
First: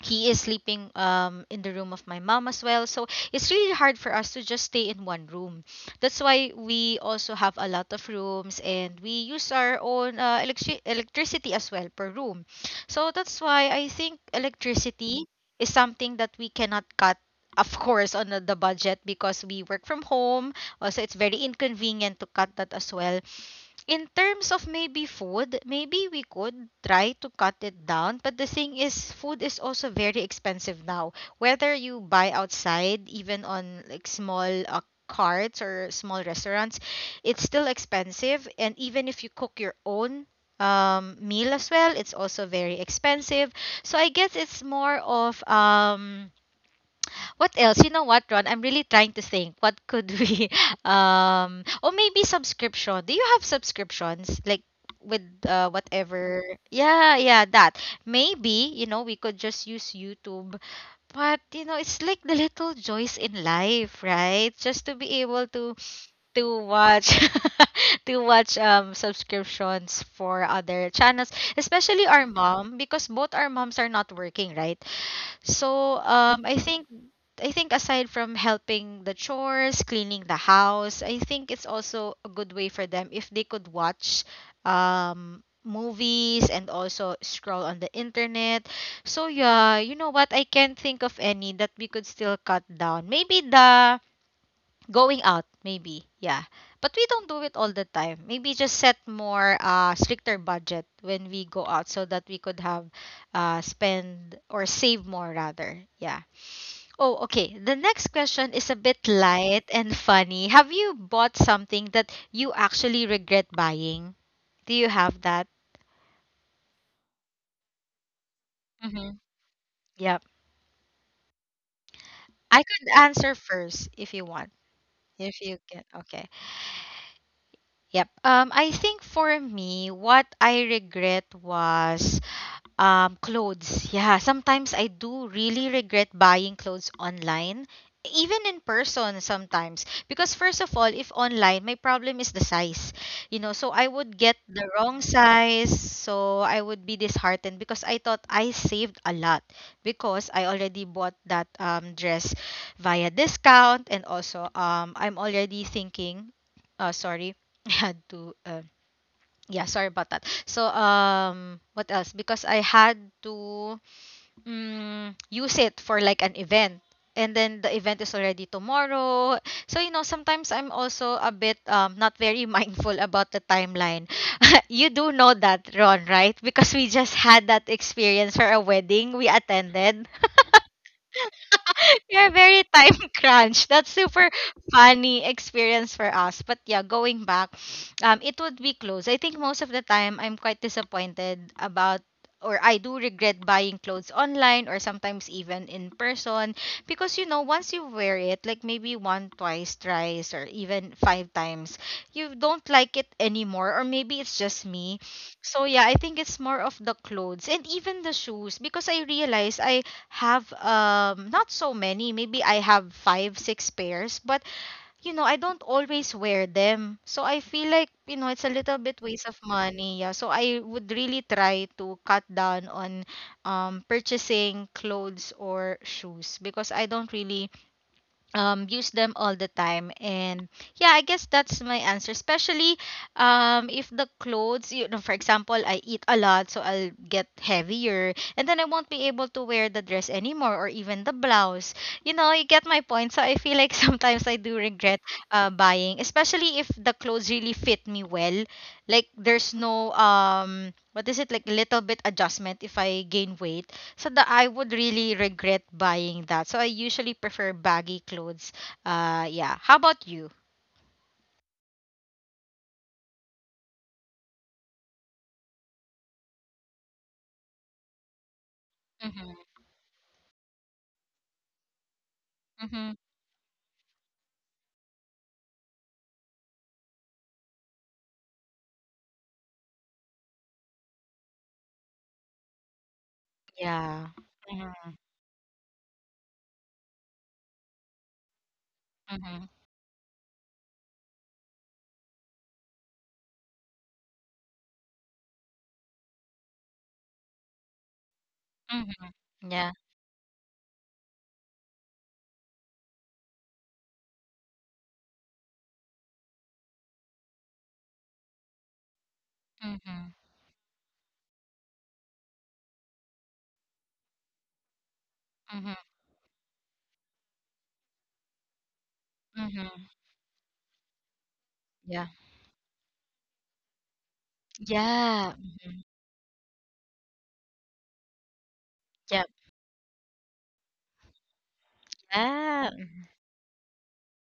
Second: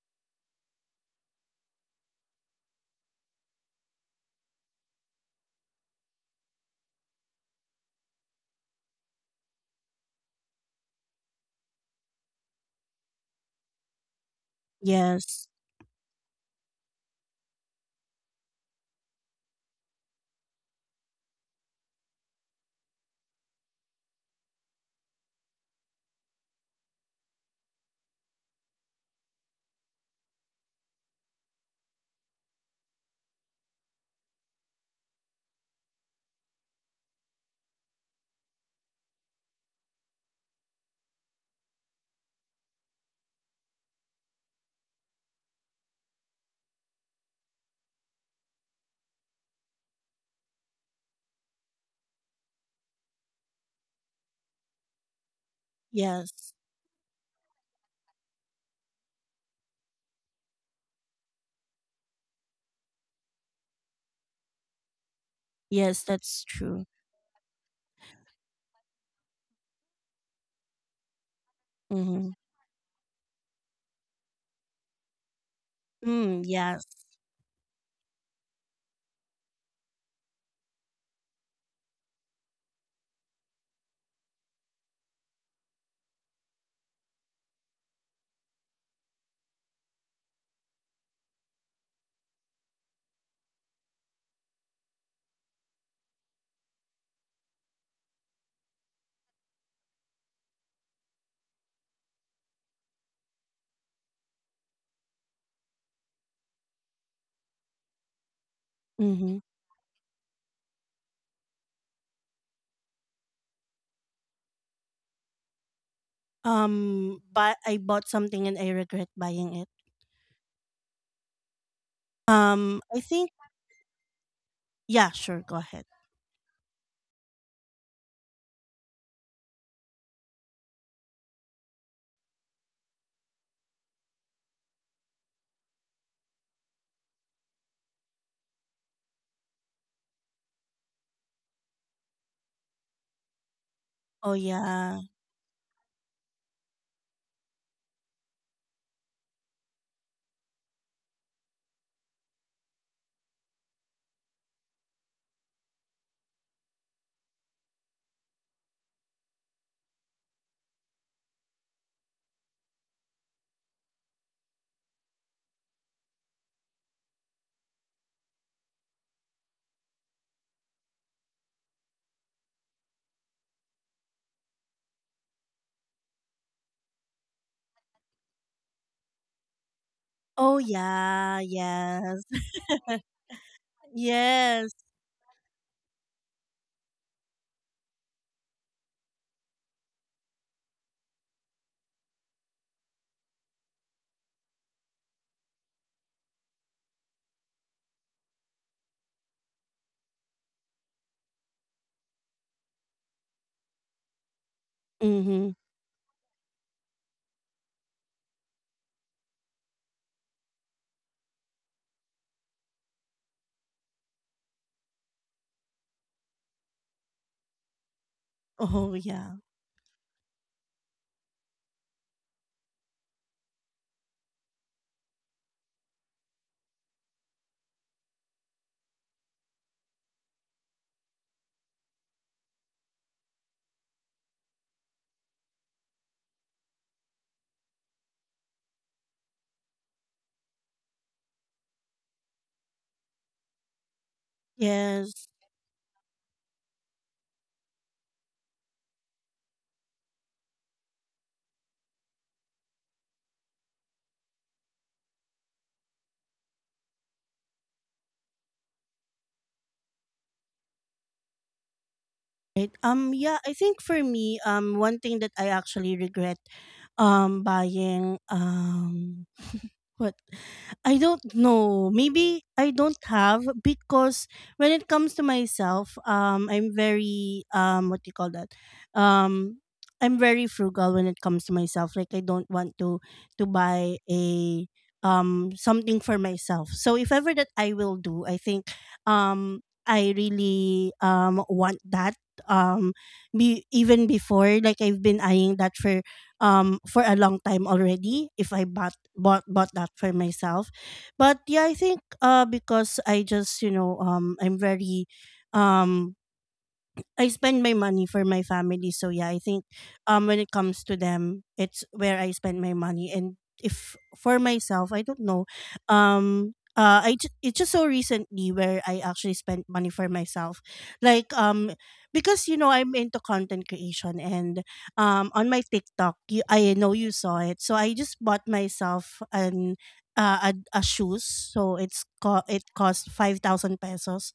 he is sleeping um, in the room of my mom as well. So it's really hard for us to just stay in one room. That's why we also have a lot of rooms, and we use our own uh, electri- electricity as well per room. So that's why I think electricity Yes. is something that we cannot cut. Of course, on the the budget, because we work from home, also it's very inconvenient to cut that as well. In terms of maybe food, maybe we could try to cut it down. But the thing is, food is also very expensive now. Whether you buy outside, even on like small uh, carts or small restaurants, it's still expensive. And even if you cook your own um, meal as well, it's also very expensive. So I guess it's more of um what else? You know what, Ron? I'm really trying to think. What could we [LAUGHS] um or maybe subscription. Do you have subscriptions? Like with uh whatever. Yes. Yeah yeah that maybe, you know, we could just use YouTube, but you know it's like the little joys in life, right? Just to be able to Yes, that's to true. watch [LAUGHS] to watch um subscriptions for other channels, especially our Mm-hmm. mom because both our moms are not working, right? So Mm, um, I think yes. I think aside from helping the chores, cleaning the house, I think it's also a good way for them if they could watch um, movies and also scroll on the internet. So yeah, you know what? I can't think of any that we could still cut down. Maybe the going out, maybe, yeah. But we don't do it all the time. Maybe just set more uh stricter budget when we go out so that we could have uh spend or save more rather. Yeah. Oh, okay. The next question is a bit Mm-hmm. light and funny. Have you bought something that you actually regret buying? Do you have that? Um, but I bought something and I regret Mm-hmm. buying it. Yep. I Um, could I think, answer first if you want. yeah, If sure, go you can. ahead. Okay. Yep. Um, I think for me, what I regret was Um, clothes. Yeah, sometimes I do really regret buying clothes online, even in person sometimes. Because first of all, if online, my problem is the size. You know, so I would Oh get the wrong yeah. size, so I would be disheartened because I thought I saved a lot because I already bought that um dress via discount and also um I'm already thinking, uh sorry, [LAUGHS] I had to um yeah, sorry about that. So, um, what else? Because I had to mm, use it for like an event. And then the event is already tomorrow. So, you know, sometimes I'm also a bit um, not very [LAUGHS] mindful about the timeline. [LAUGHS] You do know that, Ron, right? Because we just had that experience for a wedding we attended. Oh yeah, [LAUGHS] yes. You're very time [LAUGHS] [LAUGHS] crunch. That's super Yes. funny experience for us. But yeah, going back, um, it would be clothes. I think most of the time I'm quite disappointed about or I do regret buying clothes online or sometimes even in person because you know once you wear it like maybe one twice thrice or even five times you don't like it anymore or maybe it's just me. Mm-hmm. So yeah, I think it's more of the clothes and even the shoes because I realize I have um not so many. Maybe I have five six pairs, but you know I don't always wear them, so I feel like you know it's a Oh little bit yeah. waste of money. Yeah, so I would really try to cut down on um purchasing clothes or shoes because I don't really um use them all the time. And yeah, I guess that's my answer. Especially um if the clothes, you know, for example, I eat a lot, so I'll get heavier and then I won't be able to wear the dress anymore or even the blouse. You know, you get my point. So I feel like [LAUGHS] sometimes I do regret Yes. uh, buying, especially if the clothes really fit me well, like there's no um what is it, like little bit adjustment if I gain weight, so that I would really regret buying that. So I usually prefer baggy clothes. Uh yeah. How about you? Right. Um yeah, I think for me, um one thing that I actually regret um buying, um Mm-hmm. what? I don't know. Maybe I don't Mm-hmm. have because when it comes to myself, um, I'm very, um, what do you call that? Um, I'm very frugal when it comes to myself. Like I don't want to to buy Yeah. a, Mm-hmm. um something for myself. So if ever that I will do, I think Mm-hmm. um I really um want that, um be even before, like I've been eyeing that for, um, for a long time already, if I bought Mm-hmm. bought bought Yeah. that for myself. But yeah, I think uh, because I just you know, um, I'm very, um I spend my money for my family. So yeah, I think Mm-hmm. um when it comes to them, it's where I spend my money. And if for myself, I don't know. Mm-hmm. Um uh I ju- it's just so recently where I actually spent money Mm-hmm. for myself. Like um Yeah. because you know I'm into content creation and um Yeah. on my TikTok, you, I know you saw it. So I just bought myself Yeah. an uh, a, a shoes, so it's, co- it Yeah. cost five thousand pesos.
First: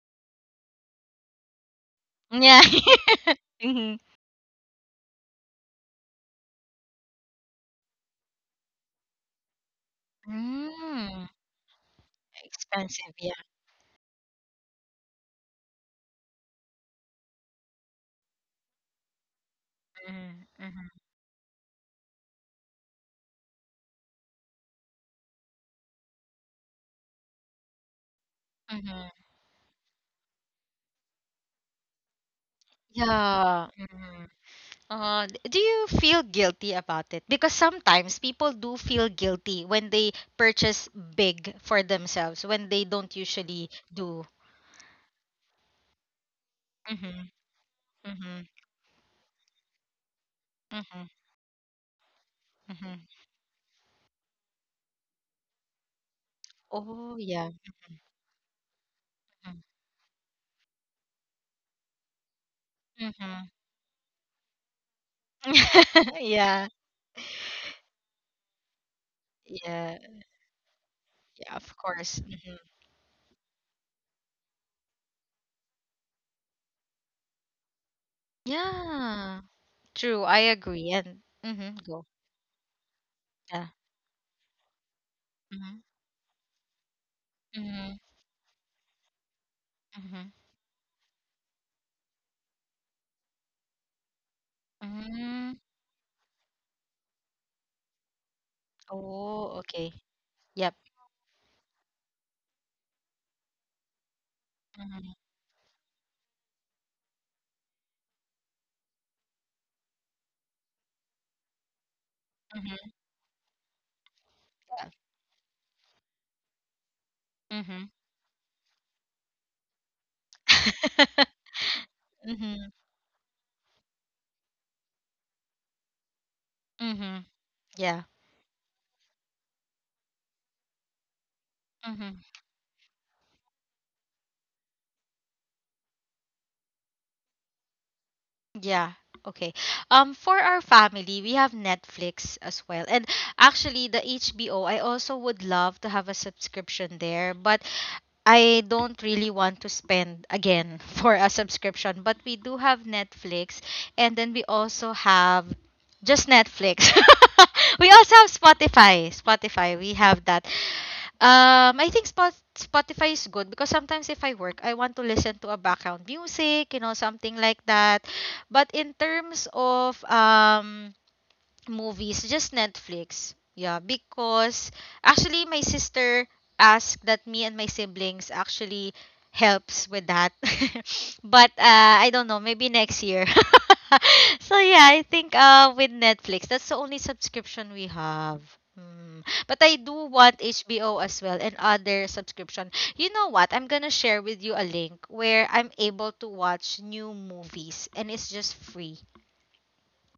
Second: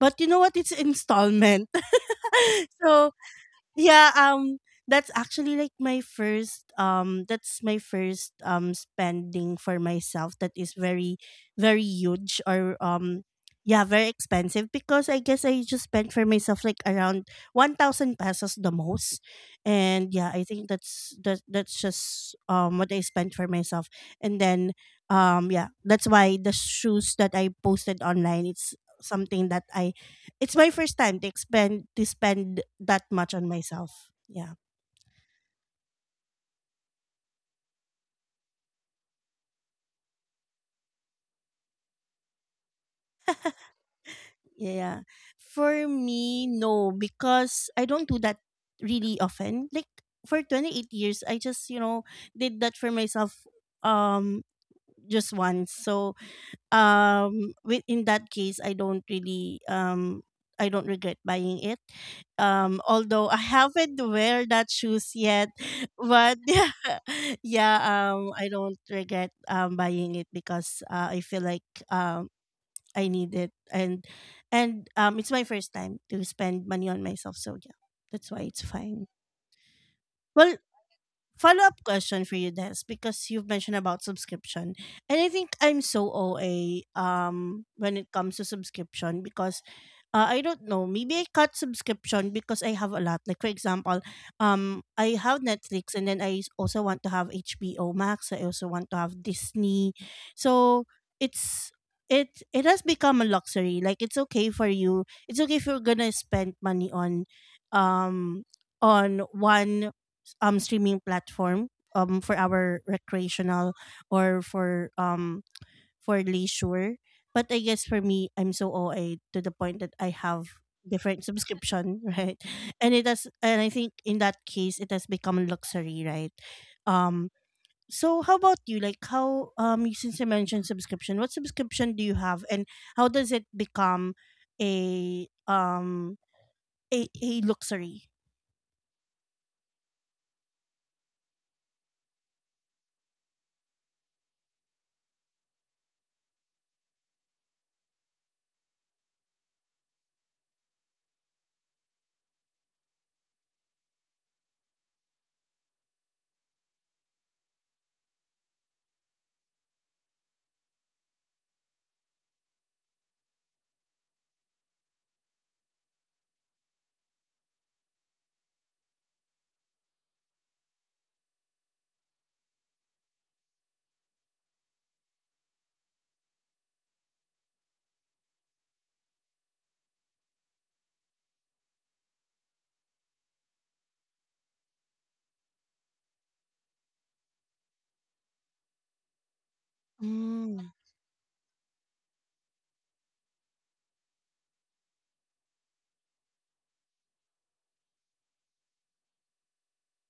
But you know what? It's installment. Yeah. [LAUGHS] So [LAUGHS] Mhm. Mm. yeah, um, that's actually like my first, um, that's my first um spending for myself that is very, very huge or, Expensive, um, yeah. yeah, very expensive. Because I guess I just spent for myself like around one thousand pesos the most. And yeah, I think Mm-hmm. that's, that that's just um what I spent for myself. And then um yeah, that's why the shoes that I posted online, it's Mm-hmm. something that I, it's my first time to spend to spend that much on Yeah. myself. Mm-hmm. Yeah. Uh, d- do you feel guilty about it? Because sometimes people do feel guilty when they purchase big for themselves when they don't usually do. Yeah. For me, no, Mm-hmm, because I don't do that mm-hmm, really often. Like for twenty-eight mm-hmm, years, I just, you know, did that for mm-hmm. myself um just once. So Oh, yeah. um with in that case I don't really, um I don't regret buying it. um although I Mm-hmm. haven't wear that shoes yet. [LAUGHS] [LAUGHS] But Yeah, yeah. [LAUGHS] Yeah. um I don't regret um yeah, buying it because, uh, I feel yeah, like of course. um Mm-hmm. I need it. And and um it's my first time to spend money on myself, so yeah, that's why it's fine. Yeah, true. I Well, agree. And follow mm-hmm, up go. question for you, Des, because you've Yeah. mentioned about subscription, and I think Mm-hmm, I'm so O A um mm-hmm, when it comes to subscription because, uh, mm-hmm. I don't know, maybe I cut subscription because I have a lot. Like for example, um I have Mm-hmm. Netflix, and then I s- also want to have H B O Max. I also want to have Oh, okay. Disney, Yep. so it's. It, it has become a luxury. Like, it's okay for you, Mm-hmm, it's okay if you're gonna spend money on, um on one um streaming platform um for our mm-hmm, recreational, or for um for leisure. But I guess for me, I'm so O A to the point that I have different subscription, [LAUGHS] right? mm-hmm. [LAUGHS] And it has, and I think in that case, it has become a luxury, right? Mm-hmm. Um. Yeah. So how about you? Like, how um you- since you mentioned subscription, what subscription do Mm-hmm. you have, and how does it become a, um a, a luxury? Yeah. Okay. Um, for our family, we have Netflix as well. And actually, the H B O, I also would love to have a subscription there, but I don't really want to spend again [LAUGHS] for a subscription. But we do have Netflix, and then we also have just Netflix. [LAUGHS] We also have Spotify. Spotify, we have that. Um, I think Spot Spotify is good because sometimes if I work, I want to listen to a background music, you know, something like that. But in terms of um movies, just Netflix. Yeah, because actually my sister asked that me and my siblings actually helps with that. [LAUGHS] But uh, I don't know, maybe next year. [LAUGHS] So yeah, I think uh with Netflix, that's the only subscription we have. Mm. But I do want Mm. H B O as well and other subscription. You know what? I'm gonna share with you a link where I'm able to watch new movies and it's just free.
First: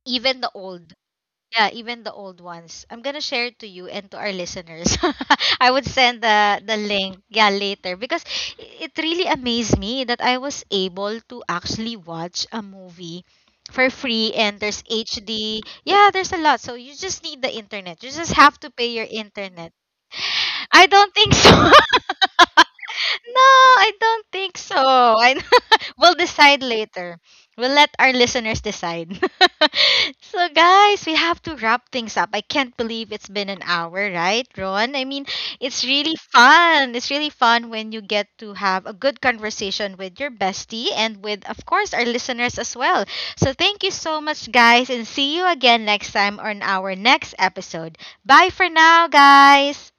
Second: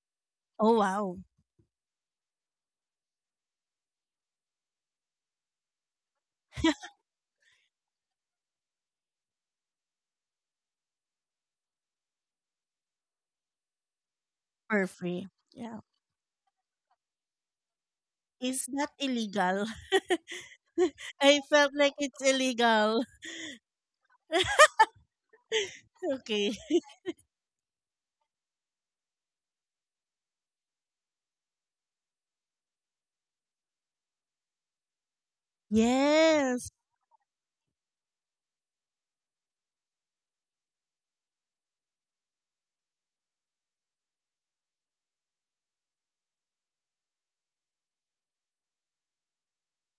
Even the Oh old. wow, Yeah, even the old ones. I'm gonna share it to you and to our listeners. [LAUGHS] I would send the the link, yeah, later because it really amazed me that I was able to actually watch a movie for free and there's for free. H D. Yeah. Yeah, there's a lot. So you just need the internet. You just have Is to that pay your illegal? internet. [LAUGHS] I don't think I so. felt [LAUGHS] like it's illegal. [LAUGHS] No, I don't think so. I [LAUGHS] we'll Okay. decide later. We'll let our listeners decide. [LAUGHS] So guys, we have to wrap things up. I can't believe it's been an hour, right, Ron? I mean, it's really Yes. fun. It's really fun when you get to have a good conversation with your bestie and with of course our listeners as well. So thank you so much guys and see you again next time on our next episode. Bye for now, guys.